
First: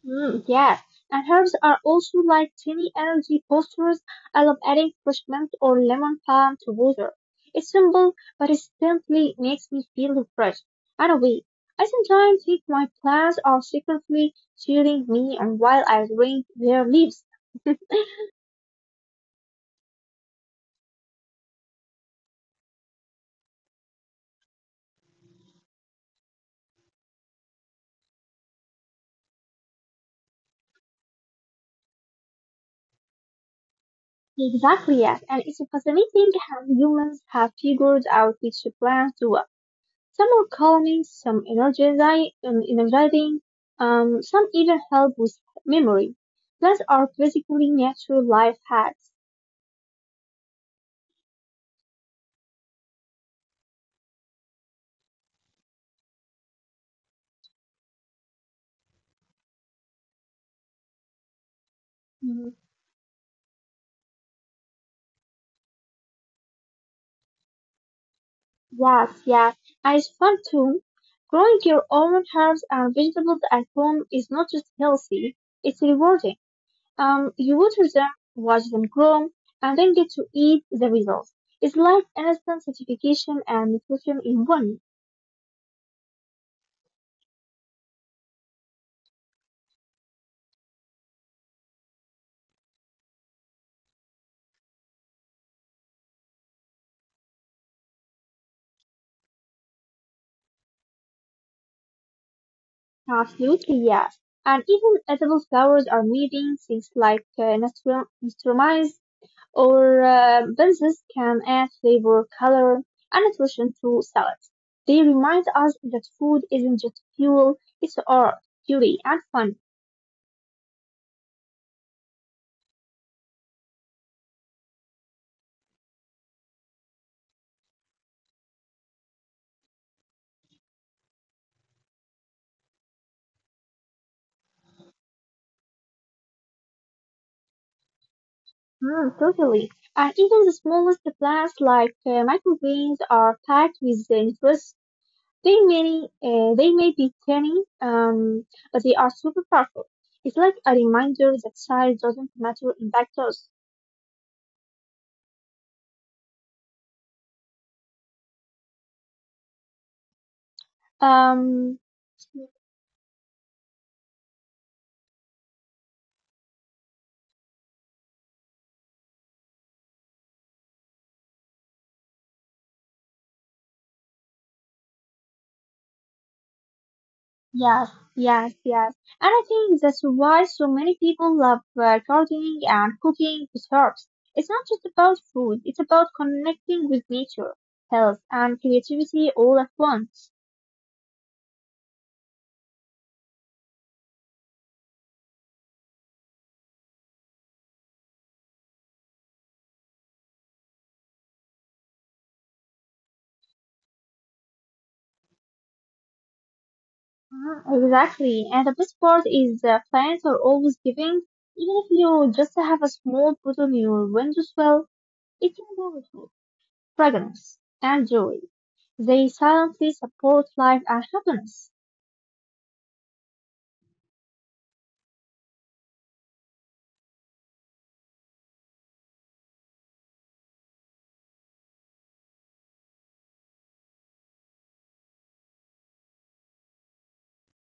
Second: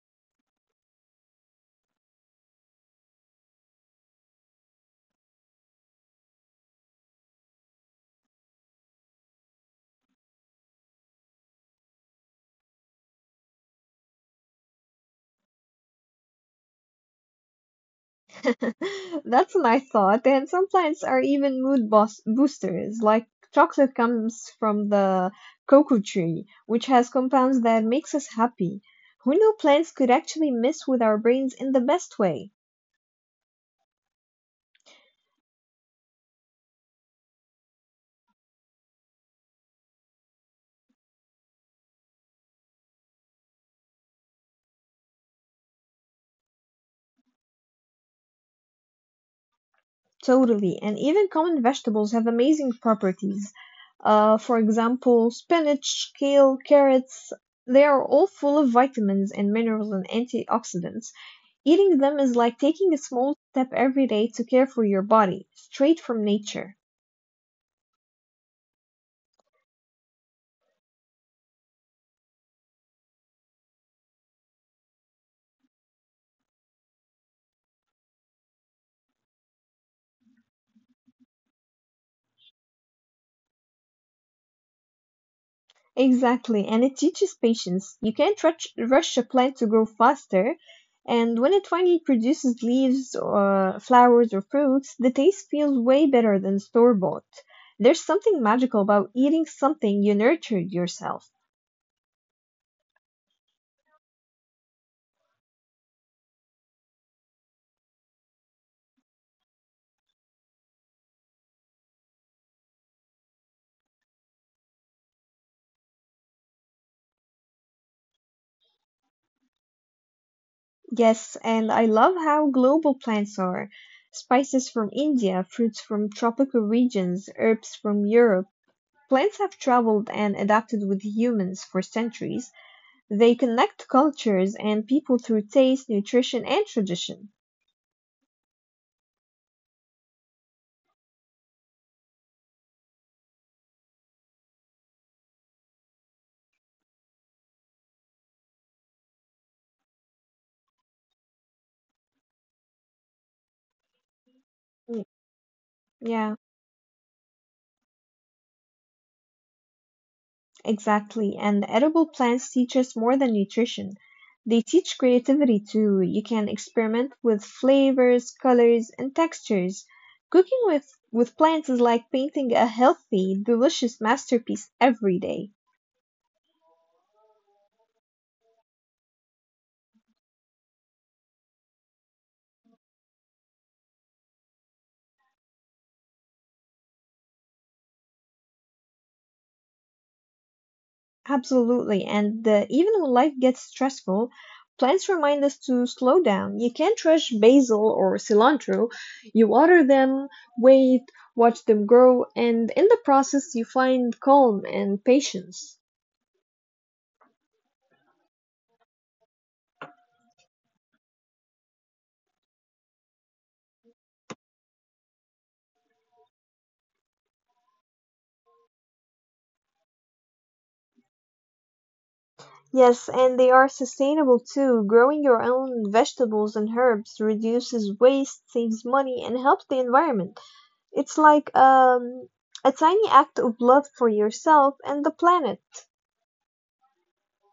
B: Mm, yes, and herbs are also like tiny energy boosters. I love adding fresh mint or lemon balm to water. It's simple, but it simply makes me feel refreshed. And wait, I sometimes think my plants are secretly cheering me and while I drink their leaves.
A: That's a nice thought. And some plants are even mood boost boosters, like chocolate comes from the cocoa tree, which has compounds that makes us happy. Who knew plants could actually mess with our brains in the best way?
B: Exactly, yes, and it's fascinating how humans have figured out which plants do. Some are calming, some energizi- um, energizing, um, some even help with memory. Those are basically natural life hacks.
A: Totally. And even common vegetables have amazing properties. Uh, for example, spinach, kale, carrots, they are all full of vitamins and minerals and antioxidants. Eating them is like
B: Mhm.
A: taking a small step every day to care for your body, straight from nature.
B: Yes, yes, and it's fun too. Growing your own herbs and vegetables at home is not just healthy, it's rewarding. Um, you water them, watch them grow, and then get to eat the results. It's like instant certification and nutrition in one.
A: Exactly, and it teaches patience. You can't rush, rush a plant to grow faster, and when it finally produces leaves, or flowers, or fruits, the taste feels way better than store-bought. There's something magical about eating something you nurtured yourself.
B: Absolutely, yes. And even edible flowers are meeting things like uh, nastur- nasturtiums or uh, benzes can add flavor, color, and nutrition to salads. They remind us that food isn't just fuel, it's art, beauty, and fun.
A: Yes, and I love how global plants are. Spices from India, fruits from tropical regions, herbs from Europe. Plants have traveled and adapted with humans for centuries. They connect cultures and people through taste, nutrition, and tradition.
B: Mm, totally. And even the smallest plants like uh, microgreens are packed with nutrients. They may uh, they may be tiny, um, but they are super powerful.
A: Mm,
B: It's like a
A: Yeah,
B: reminder that size doesn't matter in lactose.
A: exactly. And edible plants teach us more than nutrition. They teach
B: Um,
A: creativity too. You can experiment with flavors, colors, and textures. Cooking with, with plants is like painting a healthy, delicious masterpiece every day.
B: yes, yes, yes. And I think that's why so many people love uh, gardening and cooking with herbs. It's not just about food; it's about connecting with nature, health, and creativity all at once.
A: Absolutely. And uh, even when life gets stressful, plants remind us to slow down. You can't rush basil or cilantro. You water them, wait, watch them grow, and in the process, you find calm and patience.
B: Mhm. Exactly. And the best part is the plants are always giving. Even if you just have a small pot on your windowsill, it can grow with hope, fragrance, and joy. They silently support life and happiness.
A: Yes, and they are sustainable too. Growing your own vegetables and herbs reduces waste, saves money, and helps the environment. It's like um, a tiny act of love for yourself and the planet.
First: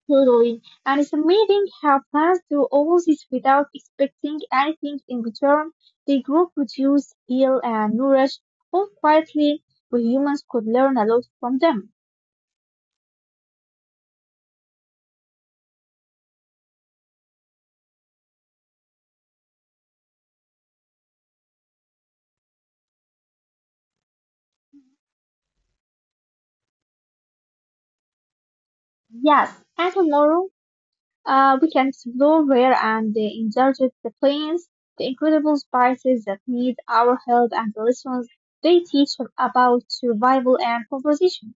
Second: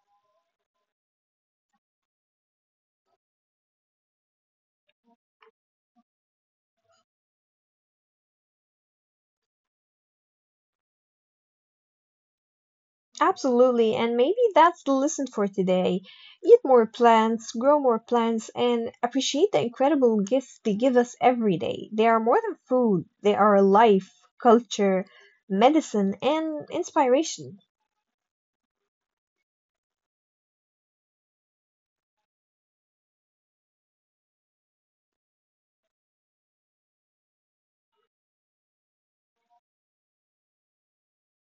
B: Totally. And it's amazing how plants do all this without expecting anything in return. They grow, produce, heal, and nourish all quietly. We humans could learn a lot from them.
A: Absolutely, and maybe that's the lesson for today. Eat more plants, grow more plants, and appreciate the incredible gifts they give us every day. They are more than food, they are life, culture, medicine, and inspiration.
B: Yes. And tomorrow, Uh, we can explore rare and uh, endangered plants, the incredible spices that need our help, and the lessons they teach about survival and conservation.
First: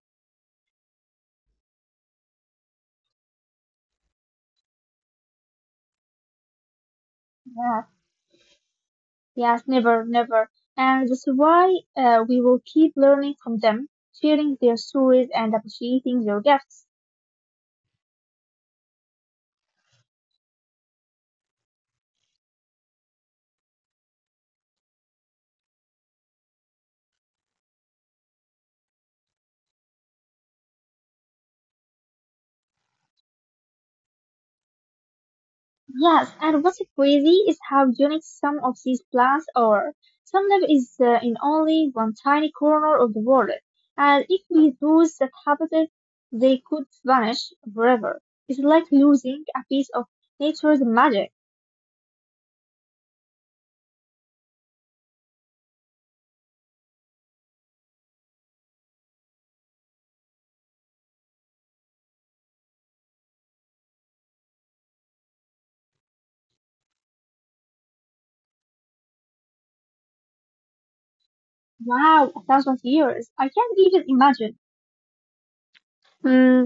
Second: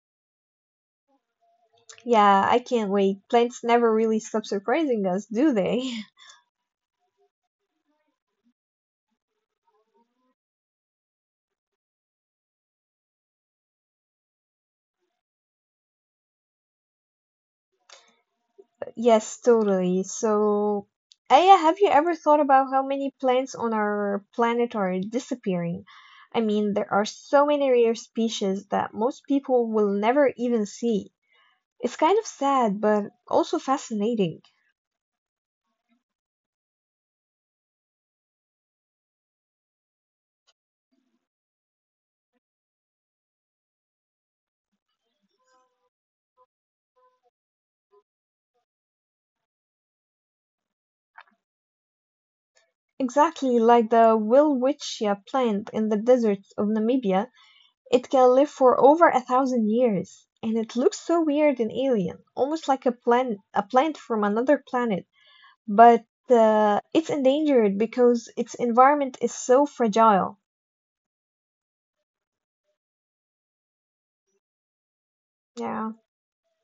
A: Yeah, I can't wait. Plants never really stop surprising us, do they?
B: Yeah, yes, never, never. And that's why uh, we will keep learning from them, sharing their stories, and appreciating their gifts.
A: Yes, totally. So, Aya, have you ever thought about how many plants on our planet are disappearing? I mean, there are so many rare species that most people will never even see. It's kind of sad, but also fascinating.
B: Yes, and what's crazy is how unique some of these plants are. Some live is uh, in only one tiny corner of the world, and if we lose that habitat, they could vanish forever. It's like losing a piece of nature's magic.
A: Exactly, like the Welwitschia plant in the deserts of Namibia, it can live for over a thousand years, and it looks so weird and alien, almost like a plant, a plant from another planet, but uh, it's endangered because its environment is so fragile.
B: Wow, a thousand years! I can't even imagine.
A: Yeah,
B: Hmm,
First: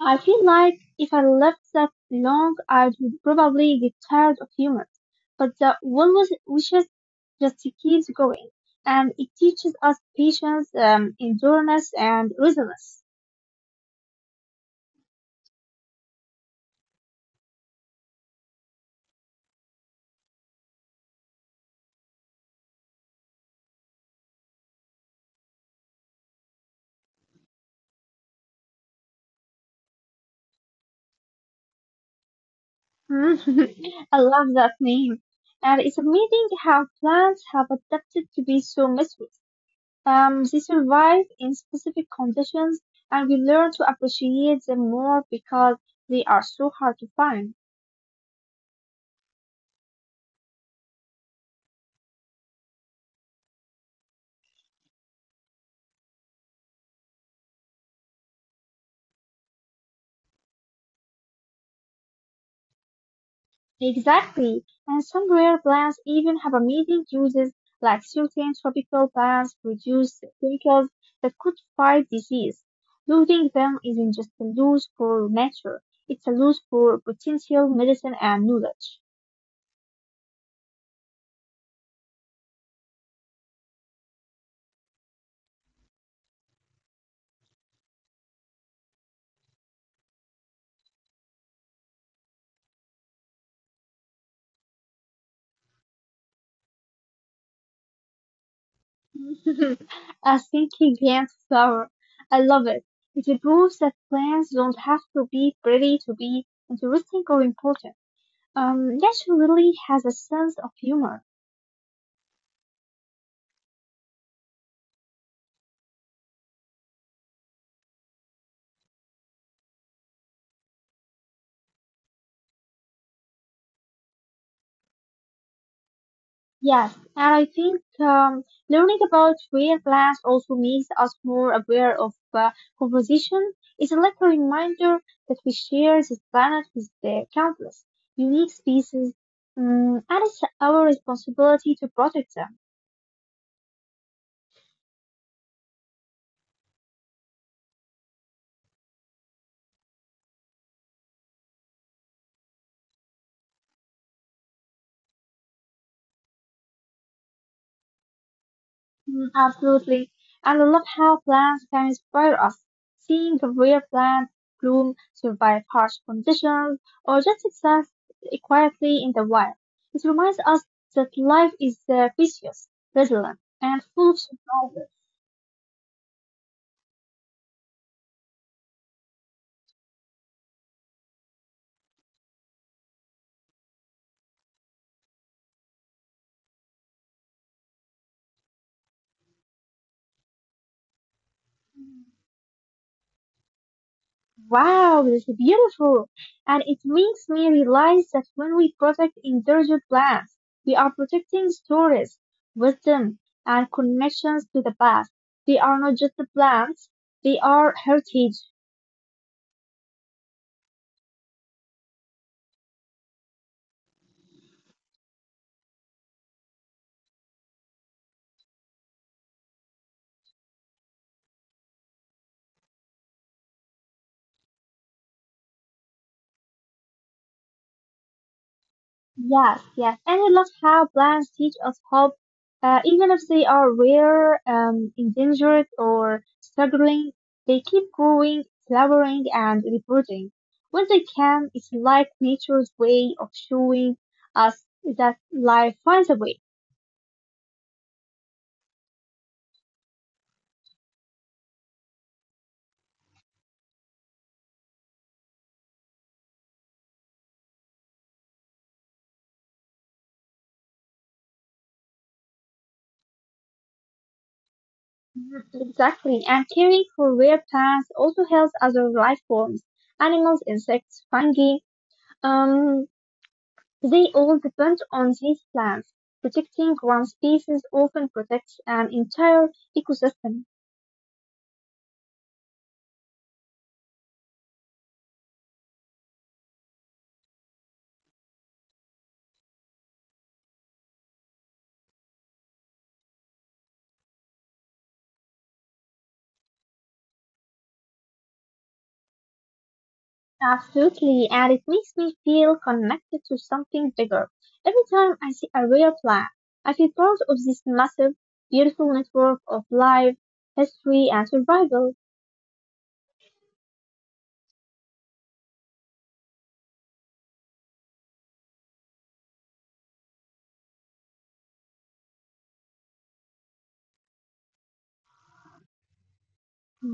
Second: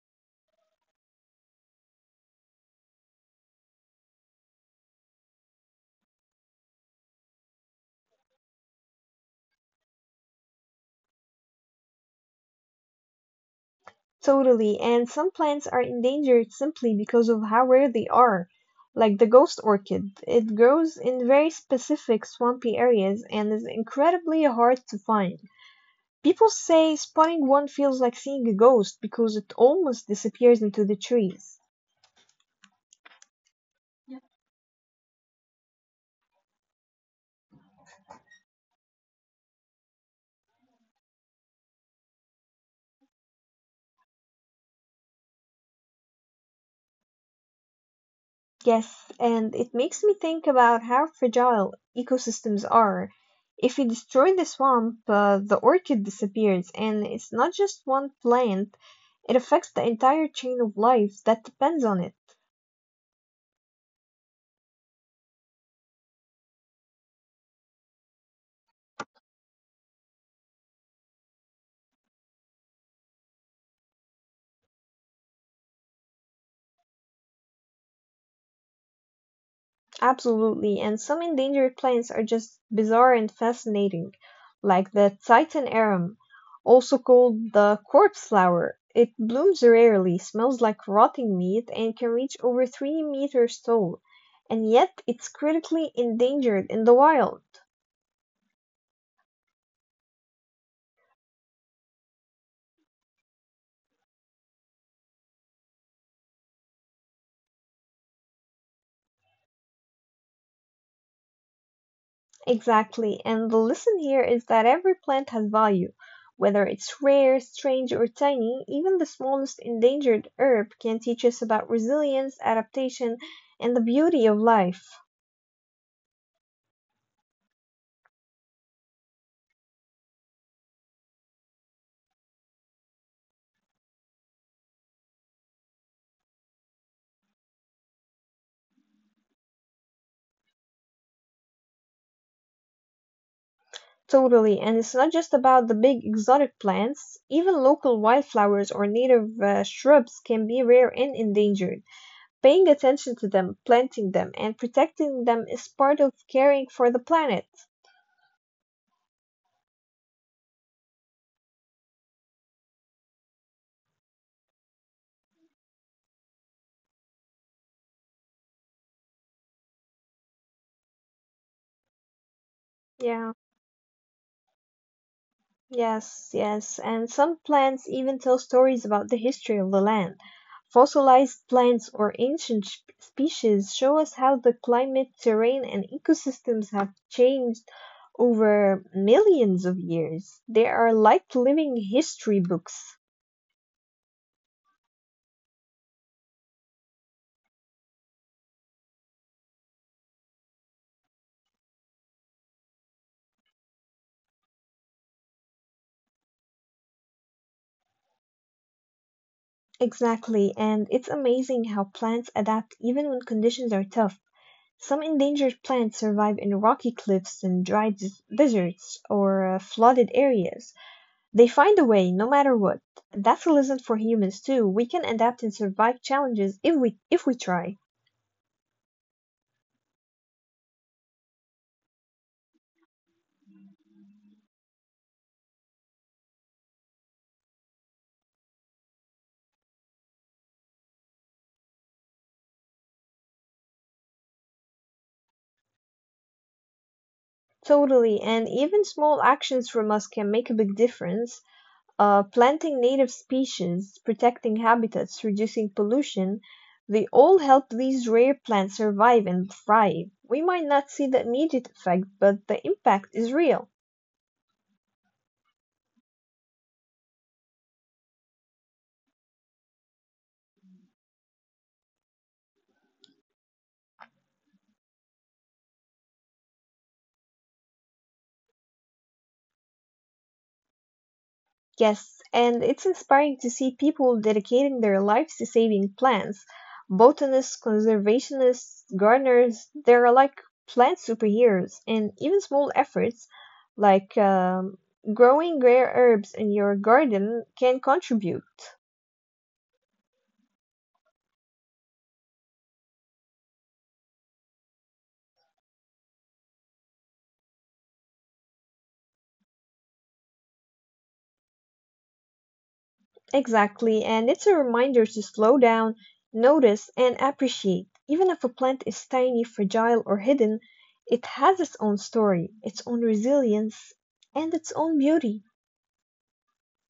B: I feel like if I left that long, I would probably get tired of humans. But the one with wishes just keeps going, and it teaches us patience, um, endurance, and resilience.
A: totally. And some plants are endangered simply because of how rare they are, like the ghost orchid. It grows in very specific swampy areas and is incredibly hard to find. People say spotting one feels like seeing a ghost because it almost disappears into the trees.
B: I love that name, and it's amazing how plants have adapted to be so mysterious. Um, they survive in specific conditions, and we learn to appreciate them more because they are so hard to find.
A: Yes, and it makes me think about how fragile ecosystems are. If we destroy the swamp, uh, the orchid disappears, and it's not just one plant, it affects the entire chain of life that depends on it.
B: Exactly, and some rare plants even have amazing uses, like certain tropical plants produce chemicals that could fight disease. Losing them isn't just a loss for nature, it's a loss for potential medicine and knowledge.
A: Absolutely, and some endangered plants are just bizarre and fascinating, like the Titan arum, also called the corpse flower. It blooms rarely, smells like rotting meat, and can reach over 3 meters tall, and yet it's critically endangered in the wild.
B: A thinking plant flower, I love it. It proves that plants don't have to be pretty to be interesting or important. Um, nature really has a sense of humor.
A: Exactly. And the lesson here is that every plant has value. Whether it's rare, strange, or tiny, even the smallest endangered herb can teach us about resilience, adaptation, and the beauty of life.
B: Yes, and I think um, learning about rare plants also makes us more aware of uh, composition. It's like a reminder that we share this planet with the countless unique species, um, and it's our responsibility to protect them.
A: Totally. And it's not just about the big exotic plants. Even local wildflowers or native uh, shrubs can be rare and endangered. Paying attention to them, planting them, and protecting them is part of caring for the planet.
B: Mm, absolutely. And I love how plants can inspire us. Seeing the rare plant bloom, survive harsh conditions, or just exist quietly in the wild. It reminds us that life is uh, precious,
A: Yeah.
B: resilient, and full of surprises.
A: Yes, yes, and some plants even tell stories about the history of the land. Fossilized plants or ancient sh- species show us how the climate, terrain, and ecosystems have changed over millions of years. They are like living history books.
B: Wow, this is beautiful. And it makes me realize that when we protect endangered plants, we are protecting stories, wisdom, and connections to the past. They are not just the plants, they are heritage.
A: Exactly, and it's amazing how plants adapt even when conditions are tough. Some endangered plants survive in rocky cliffs and dry des- deserts or uh, flooded areas. They find a way, no matter what. That's a lesson for humans too. We can adapt and survive challenges if we if we try.
B: Yes, yes, and I love how plants teach us hope, uh, even if they are rare, um, endangered, or struggling. They keep growing, flowering, and reproducing. When they can, it's like nature's way of showing us that life finds a way.
A: Totally, and even small actions from us can make a big difference. Uh, planting native species, protecting habitats, reducing pollution, they all help these rare plants survive and thrive. We might not see the immediate effect, but the impact is real.
B: Mhm. Exactly, and caring for rare plants also helps other life forms, animals, insects, fungi. Um, They all depend on these plants; protecting one species often protects an entire ecosystem.
A: Yes, and it's inspiring to see people dedicating their lives to saving plants. Botanists, conservationists, gardeners, they're like plant superheroes, and even small efforts like um, growing rare herbs in your garden can contribute.
B: Absolutely, and it makes me feel connected to something bigger. Every time I see a real plant, I feel part of this massive, beautiful network of life, history, and survival.
A: Exactly, and it's a reminder to slow down, notice, and appreciate. Even if a plant is tiny, fragile, or hidden, it has its own story, its own resilience, and its own beauty.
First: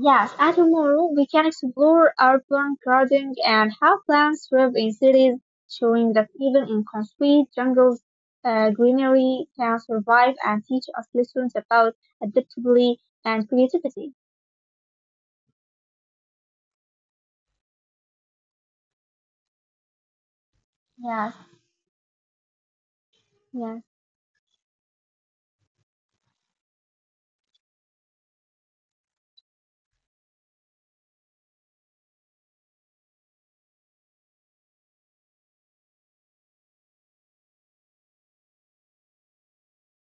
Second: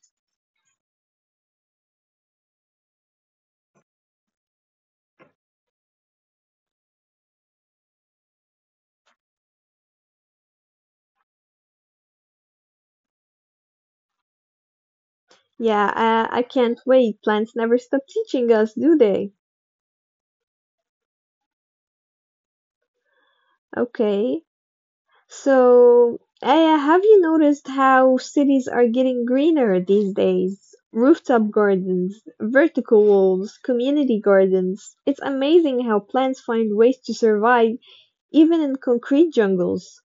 B: Yes, and tomorrow we can explore urban gardening and how plants thrive in cities, showing that even in concrete jungles, uh, greenery can survive and teach us lessons about adaptability and creativity.
A: Yeah, I, I can't wait. Plants never stop teaching us, do they?
B: Yes, yes.
A: Okay. So, Aya, have you noticed how cities are getting greener these days? Rooftop gardens, vertical walls, community gardens. It's amazing how plants find ways to survive even in concrete jungles.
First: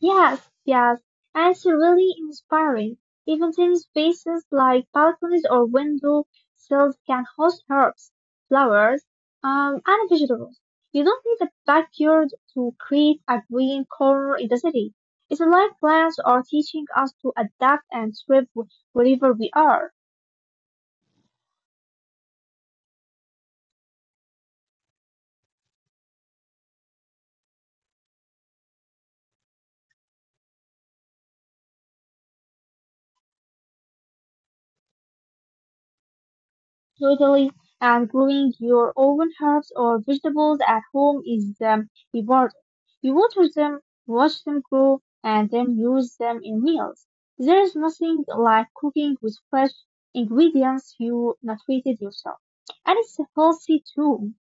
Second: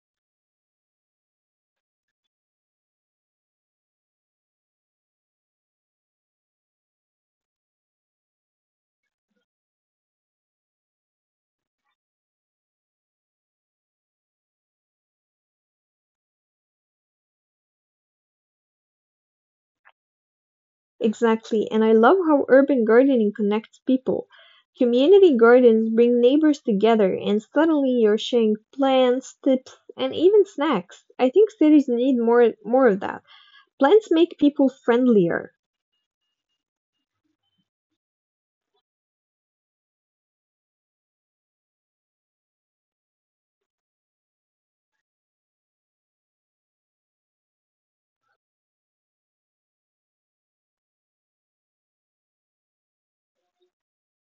B: Yes, yes. And it's really inspiring. Even tiny spaces like balconies or window sills can host herbs, flowers, um, and vegetables. You don't need a backyard to create a green corner in the city. It's like plants are teaching us to adapt and thrive wh- wherever we are.
A: Exactly, and I love how urban gardening connects people. Community gardens bring neighbors together, and suddenly you're sharing plants, tips, and even snacks. I think cities need more more of that. Plants make people friendlier.
B: Totally. And growing your own herbs or vegetables at home is um, rewarding. You water them, watch them grow, and then use them in meals. There's nothing like cooking with fresh ingredients you not treated yourself. And it's healthy too.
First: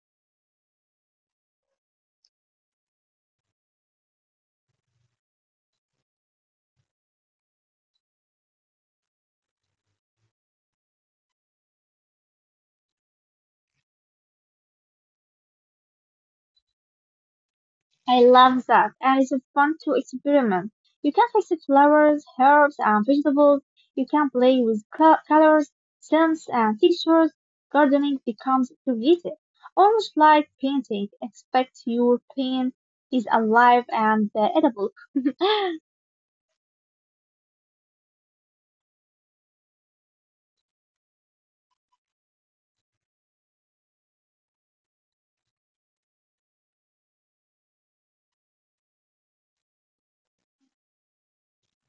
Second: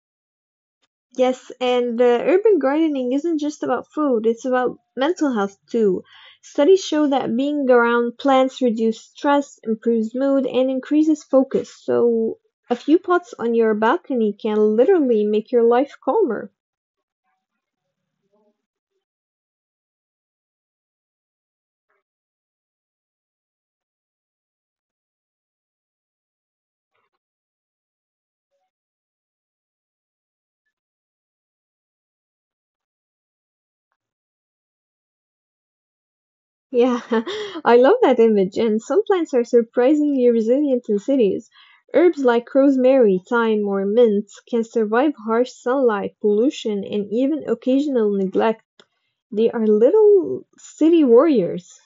A: Yes, and uh, urban gardening isn't just about food, it's about mental health too. Studies show that being around plants reduces stress, improves mood, and increases focus. So, a few pots on your balcony can literally make your life calmer.
B: I love that, and it's fun to experiment. You can fix the flowers, herbs, and vegetables. You can play with colors, scents, and textures. Gardening becomes creative, almost like painting, except your paint is alive and uh, edible.
A: Yeah, I love that image, and some plants are surprisingly resilient in cities. Herbs like rosemary, thyme, or mint can survive harsh sunlight, pollution, and even occasional neglect. They are little city warriors.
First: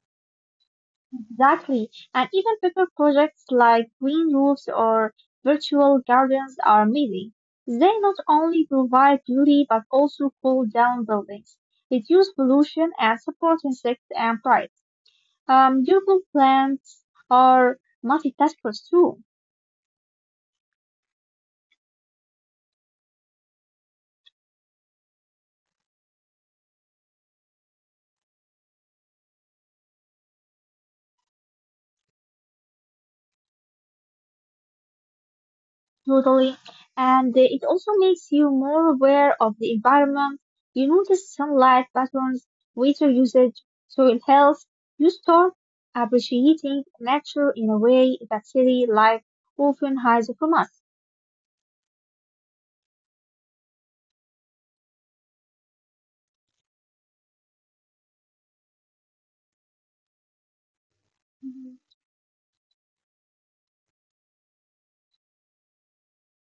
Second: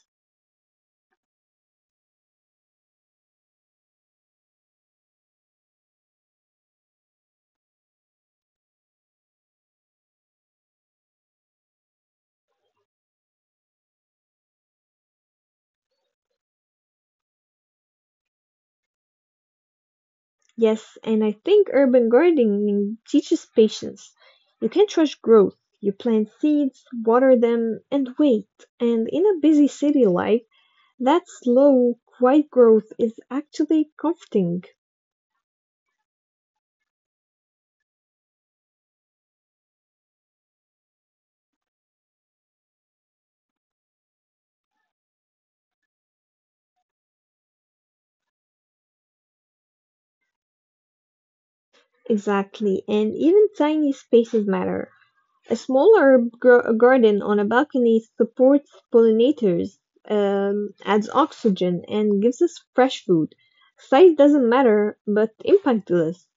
B: Exactly. And even paper projects like green roofs or virtual gardens are amazing. They not only provide beauty but also cool down buildings, reduce pollution, and support insects and birds. Um, durable plants are multitaskers too.
A: Yes, and I think urban gardening teaches patience. You can't rush growth. You plant seeds, water them, and wait. And in a busy city life, that slow, quiet growth is actually comforting.
B: Totally. And uh, it also makes you more aware of the environment. You notice sunlight patterns, water usage, soil health. You start appreciating nature in a way that city life often hides from us.
A: Exactly, and even tiny spaces matter. A small herb gro- garden on a balcony supports pollinators, um, adds oxygen, and gives us fresh food. Size doesn't matter, but impact does.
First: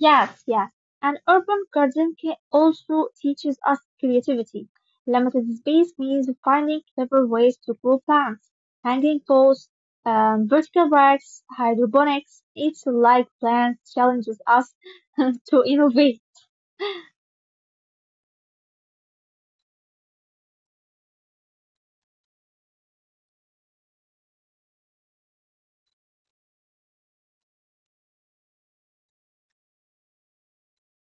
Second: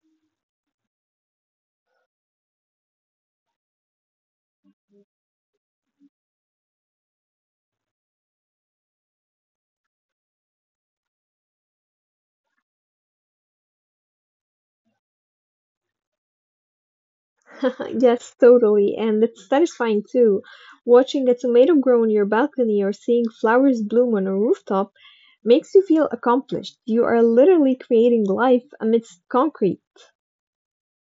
B: Yes, yes. And urban gardening ca- also teaches us creativity. Limited space means finding clever ways to grow plants, hanging posts, um, vertical racks, hydroponics. It's like plants challenges us to innovate.
A: Yes, totally, and it's satisfying too. Watching a tomato grow on your balcony or seeing flowers bloom on a rooftop makes you feel accomplished. You are literally creating life amidst concrete.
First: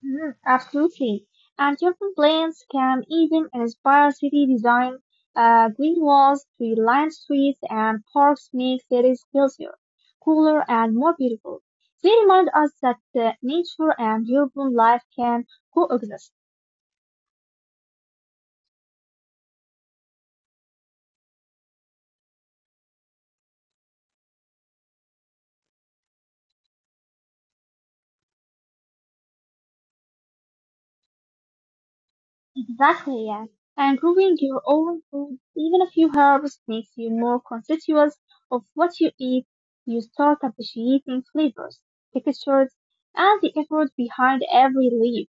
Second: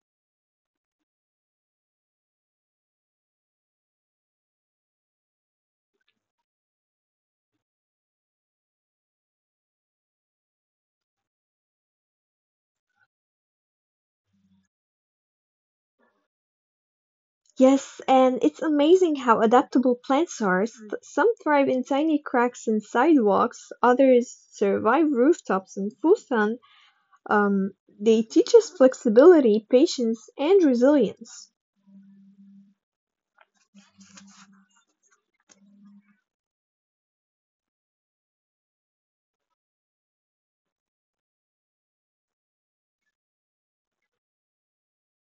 B: Mhm. Absolutely. And urban plans can even inspire city design. Uh, green walls, tree-lined streets, and parks make cities healthier, cooler, and more beautiful. They remind us that uh, nature and urban life can coexist.
A: Yes, and it's amazing how adaptable plants are. S- Mm. Some thrive in tiny cracks in sidewalks, others survive rooftops in full sun. Um, they teach us flexibility, patience, and resilience.
B: Exactly, yeah. And growing your own food, even a few herbs, makes you more conscious of what you eat. You start appreciating flavors, textures, and the effort behind every leaf.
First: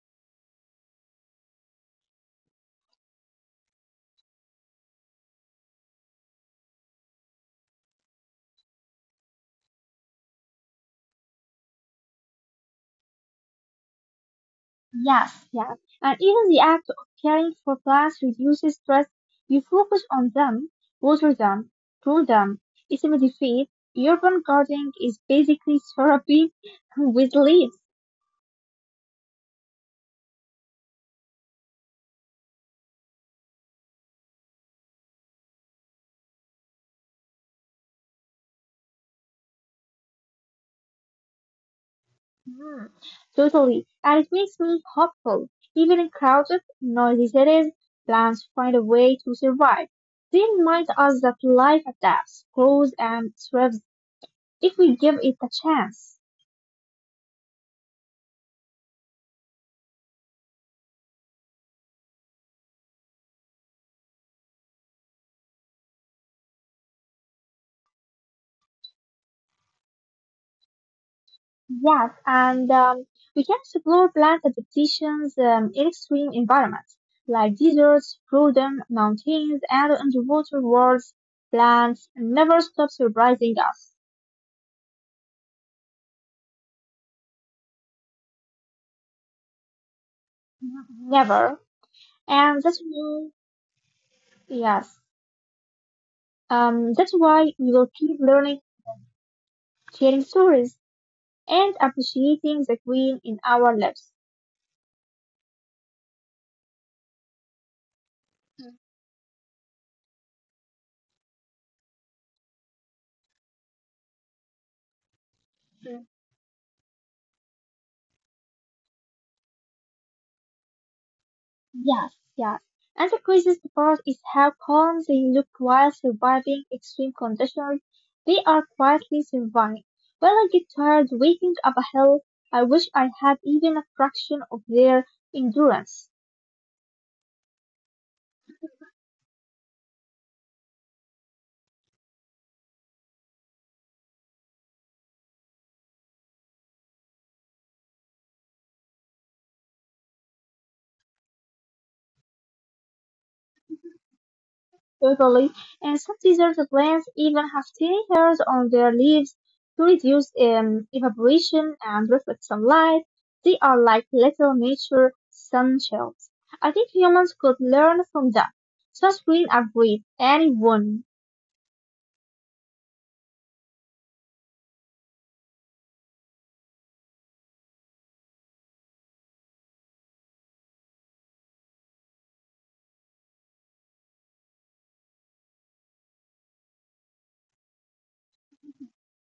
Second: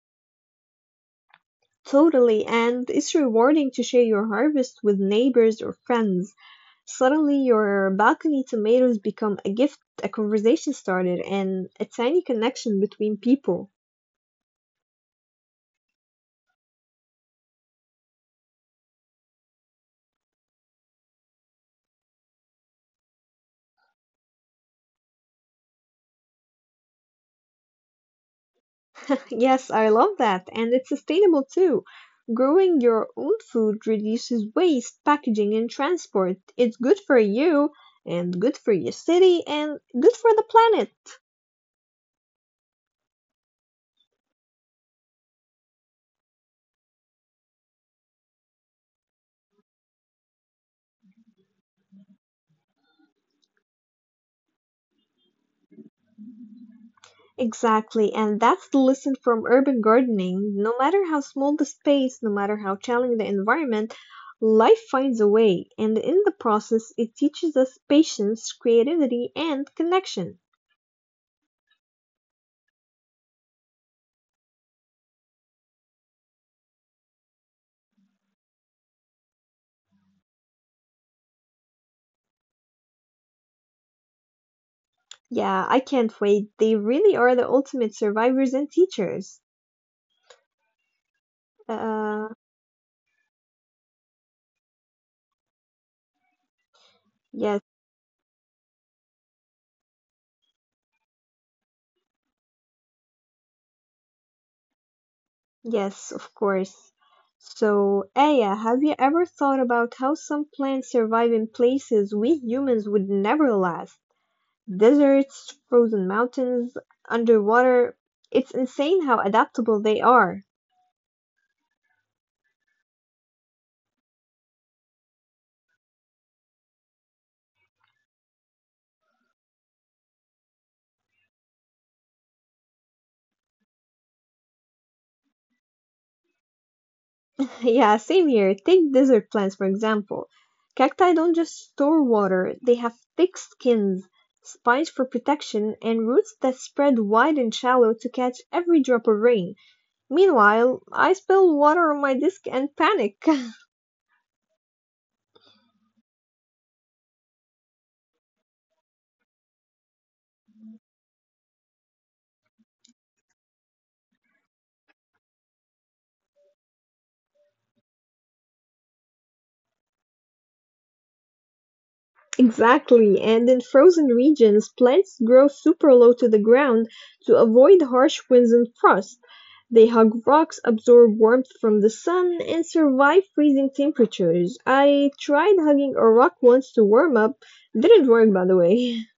A: Totally, and it's rewarding to share your harvest with neighbors or friends. Suddenly, your balcony tomatoes become a gift, a conversation starter, and a tiny connection between people.
B: Yes, yes. And even the act of caring for plants reduces stress. You focus on them, water them, prune them, it's immediate. Urban gardening is basically therapy with leaves.
A: Yes, I love that. And it's sustainable too. Growing your own food reduces waste, packaging, and transport. It's good for you, and good for your city, and good for the planet.
B: Hmm, totally. And it makes me hopeful. Even in crowded, noisy cities, plants find a way to survive. They remind us that life adapts, grows, and thrives if we give it a chance.
A: Exactly, and that's the lesson from urban gardening. No matter how small the space, no matter how challenging the environment, life finds a way. And in the process, it teaches us patience, creativity, and connection.
B: Yes, and um, we can explore plant adaptations um, in extreme environments like deserts, frozen mountains, and underwater worlds. Plants never stop surprising us.
A: Yeah, I can't wait. They really are the ultimate survivors and teachers.
B: Mhm. Never.
A: Uh,
B: And that's why, yes, um, that's why
A: yes,
B: we will keep learning, sharing stories, and appreciating the green in our lives.
A: yes, of course. So, Aya, have you ever thought about how some plants survive in places we humans would never last? Deserts, frozen mountains, underwater. It's insane how adaptable they are.
B: Yes, yes. Another crazy part is how calm they look while surviving extreme conditions. They are quietly surviving. When I get tired waking up a hill, I wish I had even a fraction of their endurance.
A: Yeah, same here. Take desert plants, for example. Cacti don't just store water, they have thick skins, spines for protection, and roots that spread wide and shallow to catch every drop of rain. Meanwhile, I spill water on my disk and panic.
B: Totally, and some desert plants even have tiny hairs on their leaves to reduce um, evaporation and reflect sunlight. They are like little nature sunshells. I think humans could learn from them. Sunscreen agreed. Anyone.
A: Exactly, and in frozen regions, plants grow super low to the ground to avoid harsh winds and frost. They hug rocks, absorb warmth from the sun, and survive freezing temperatures. I tried hugging a rock once to warm up. Didn't work, by the way.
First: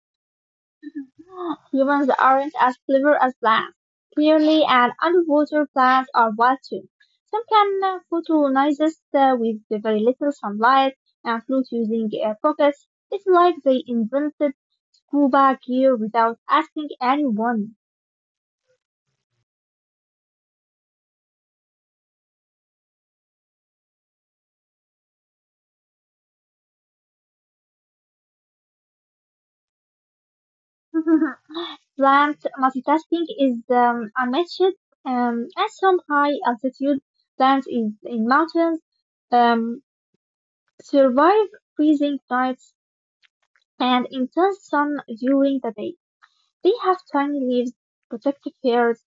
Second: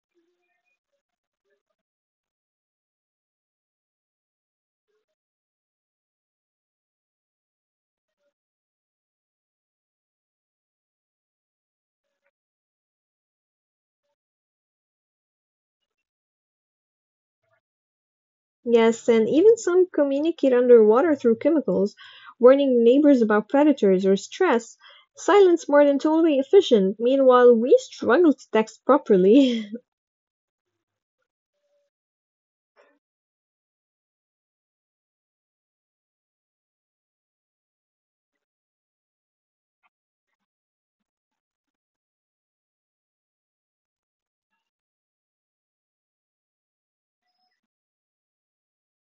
B: Humans aren't as clever as plants. Clearly, and underwater plants are wild too. Some can uh, photosynthesize uh, with very little sunlight and float using air pockets. It's like they invented scuba gear without asking anyone.
A: Yes, and even some communicate underwater through chemicals, warning neighbors about predators or stress. Silence more than totally efficient. Meanwhile, we struggle to text properly.
B: Plant multitasking is um, unmatched um, at some high altitude plants in, in mountains, um, survive freezing nights and intense sun during the day. They have tiny leaves, protective hairs,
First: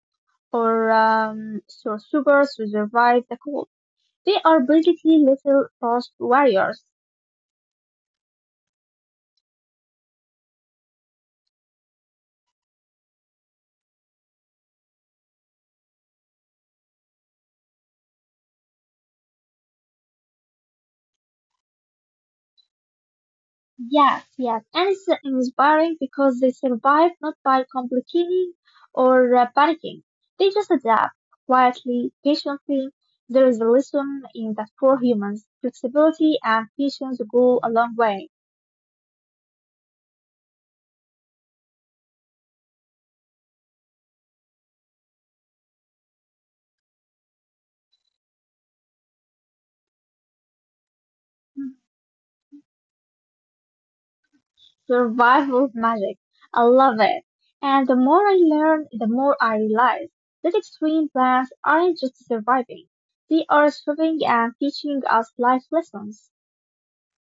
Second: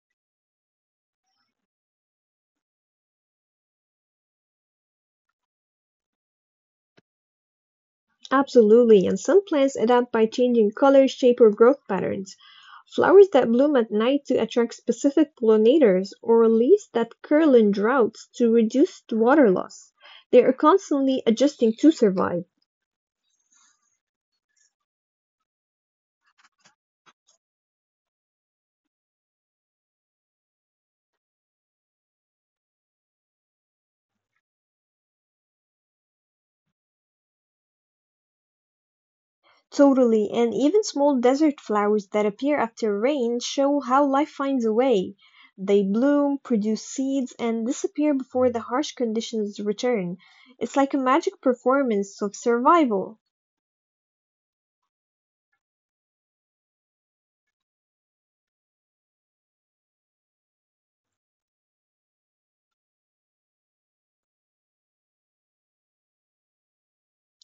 B: or um, so super to survive the cold. They are basically little frost warriors.
A: Absolutely, and some plants adapt by changing color, shape, or growth patterns. Flowers that bloom at night to attract specific pollinators, or leaves that curl in droughts to reduce water loss. They are constantly adjusting to survive.
B: Yes, yes, and it's uh, inspiring because they survive not by complicating or uh, panicking. They just adapt quietly, patiently. There is a lesson in that for humans, flexibility and patience go a long way.
A: Totally, and even small desert flowers that appear after rain show how life finds a way. They bloom, produce seeds, and disappear before the harsh conditions return. It's like a magic
B: Mm.
A: performance of survival.
B: Survival magic. I love it. And the more I learn, the more I realize that extreme plants aren't just surviving. They are surviving and teaching us life lessons.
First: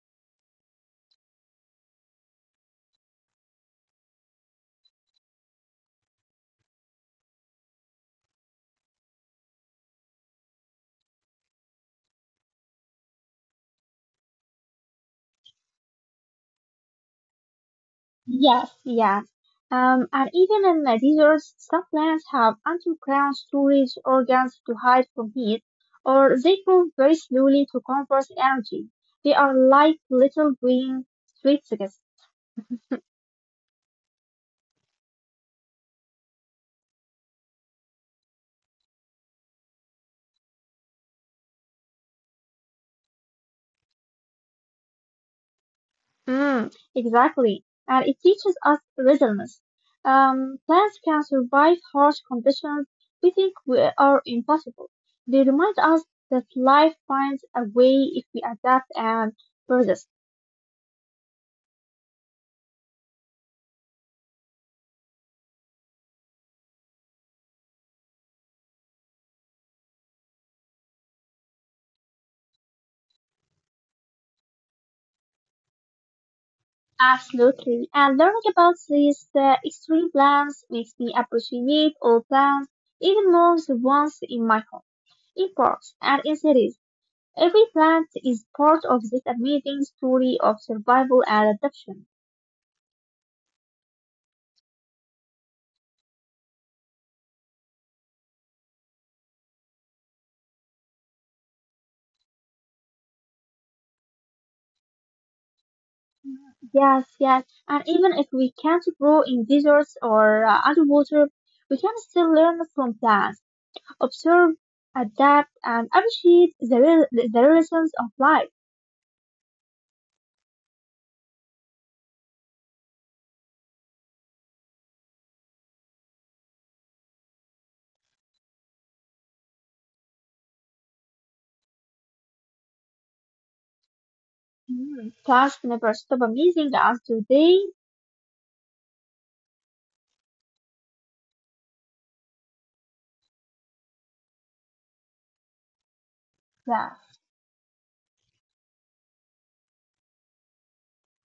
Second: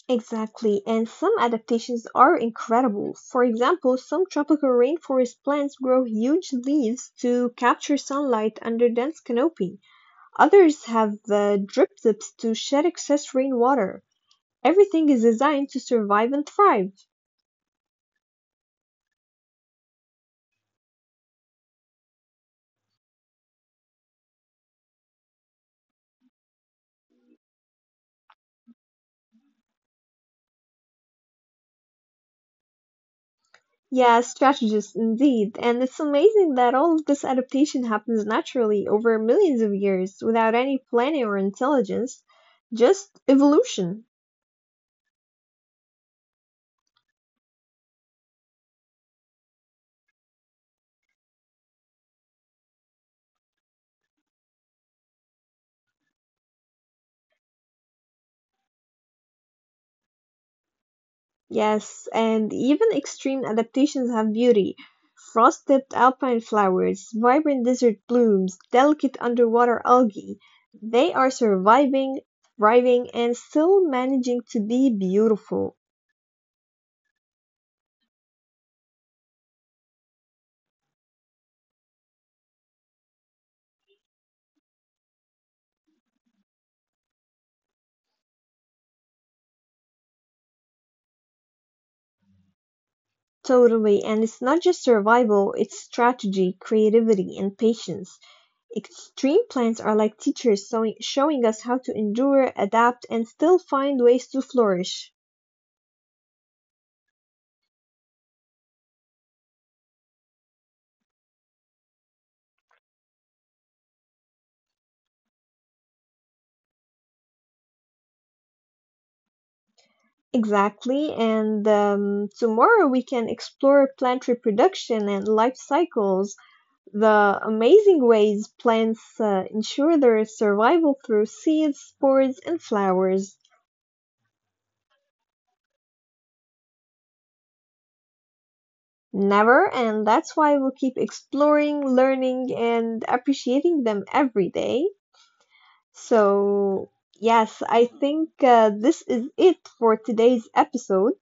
A: Exactly, and some adaptations are incredible. For example, some tropical rainforest plants grow huge leaves to capture sunlight under dense canopy. Others have uh, drip tips to shed excess rainwater. Everything is designed to survive and thrive.
B: Yes, yes. Um, and even in the deserts, some plants have underground storage organs to hide from heat, or they move very slowly to conserve energy. They are like little green streetscapes.
A: Yeah, strategist indeed. And it's amazing that all of this adaptation happens naturally over millions of years without any planning or intelligence, just evolution.
B: Mm, exactly. And it teaches us resilience. Um, plants can survive harsh conditions we think we are impossible. They remind us that life finds a way if we adapt and persist.
A: Yes, and even extreme adaptations have beauty. Frost tipped alpine flowers, vibrant desert blooms, delicate underwater algae. They are surviving, thriving, and still managing to be beautiful.
B: Absolutely. And learning about these uh, extreme plants makes me appreciate all plants, even more the ones in my home, in parks, and in cities. Every plant is part of this amazing story of survival and adaptation.
A: Totally. And it's not just survival, it's strategy, creativity, and patience. Extreme plans are like teachers showing, showing us how to endure, adapt, and still find ways to flourish.
B: Yes, yes. And even if we can't grow in deserts or uh, underwater, we can still learn from plants, observe, adapt, and appreciate the, real the lessons of life.
A: Exactly. And um, tomorrow we can explore plant reproduction and life cycles, the amazing ways plants uh, ensure their survival through seeds, spores, and flowers.
B: Mm, plants never stop amazing us, do they?
A: Never, and that's why we'll keep exploring, learning, and appreciating them every day. So,
B: Yeah.
A: yes, I think uh, this is it for today's episode.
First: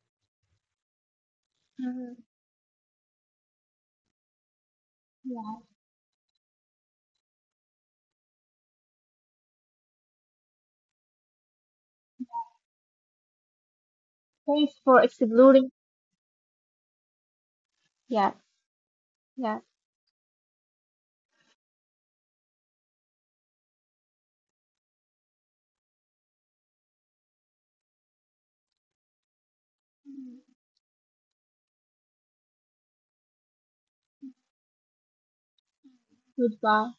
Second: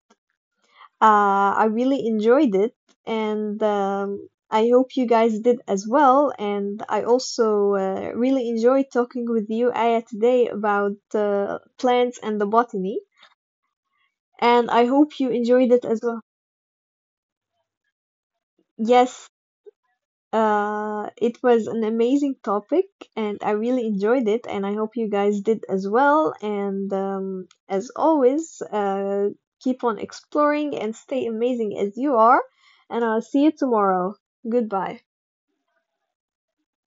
A: Uh, I really
B: Mhm.
A: enjoyed it, and um, I hope you guys did
B: Yeah.
A: as well. And I also uh, really enjoyed talking with you, Aya, today about uh, plants and the botany. And
B: Thanks
A: I
B: for
A: hope you
B: exploring.
A: enjoyed it as well.
B: Yeah.
A: Yes,
B: Yeah.
A: Uh, it was an amazing topic, and I really enjoyed it, and I hope you guys did as well. And um, as always, uh, keep on exploring and stay amazing as you are. And I'll see you tomorrow. Goodbye.
B: Goodbye.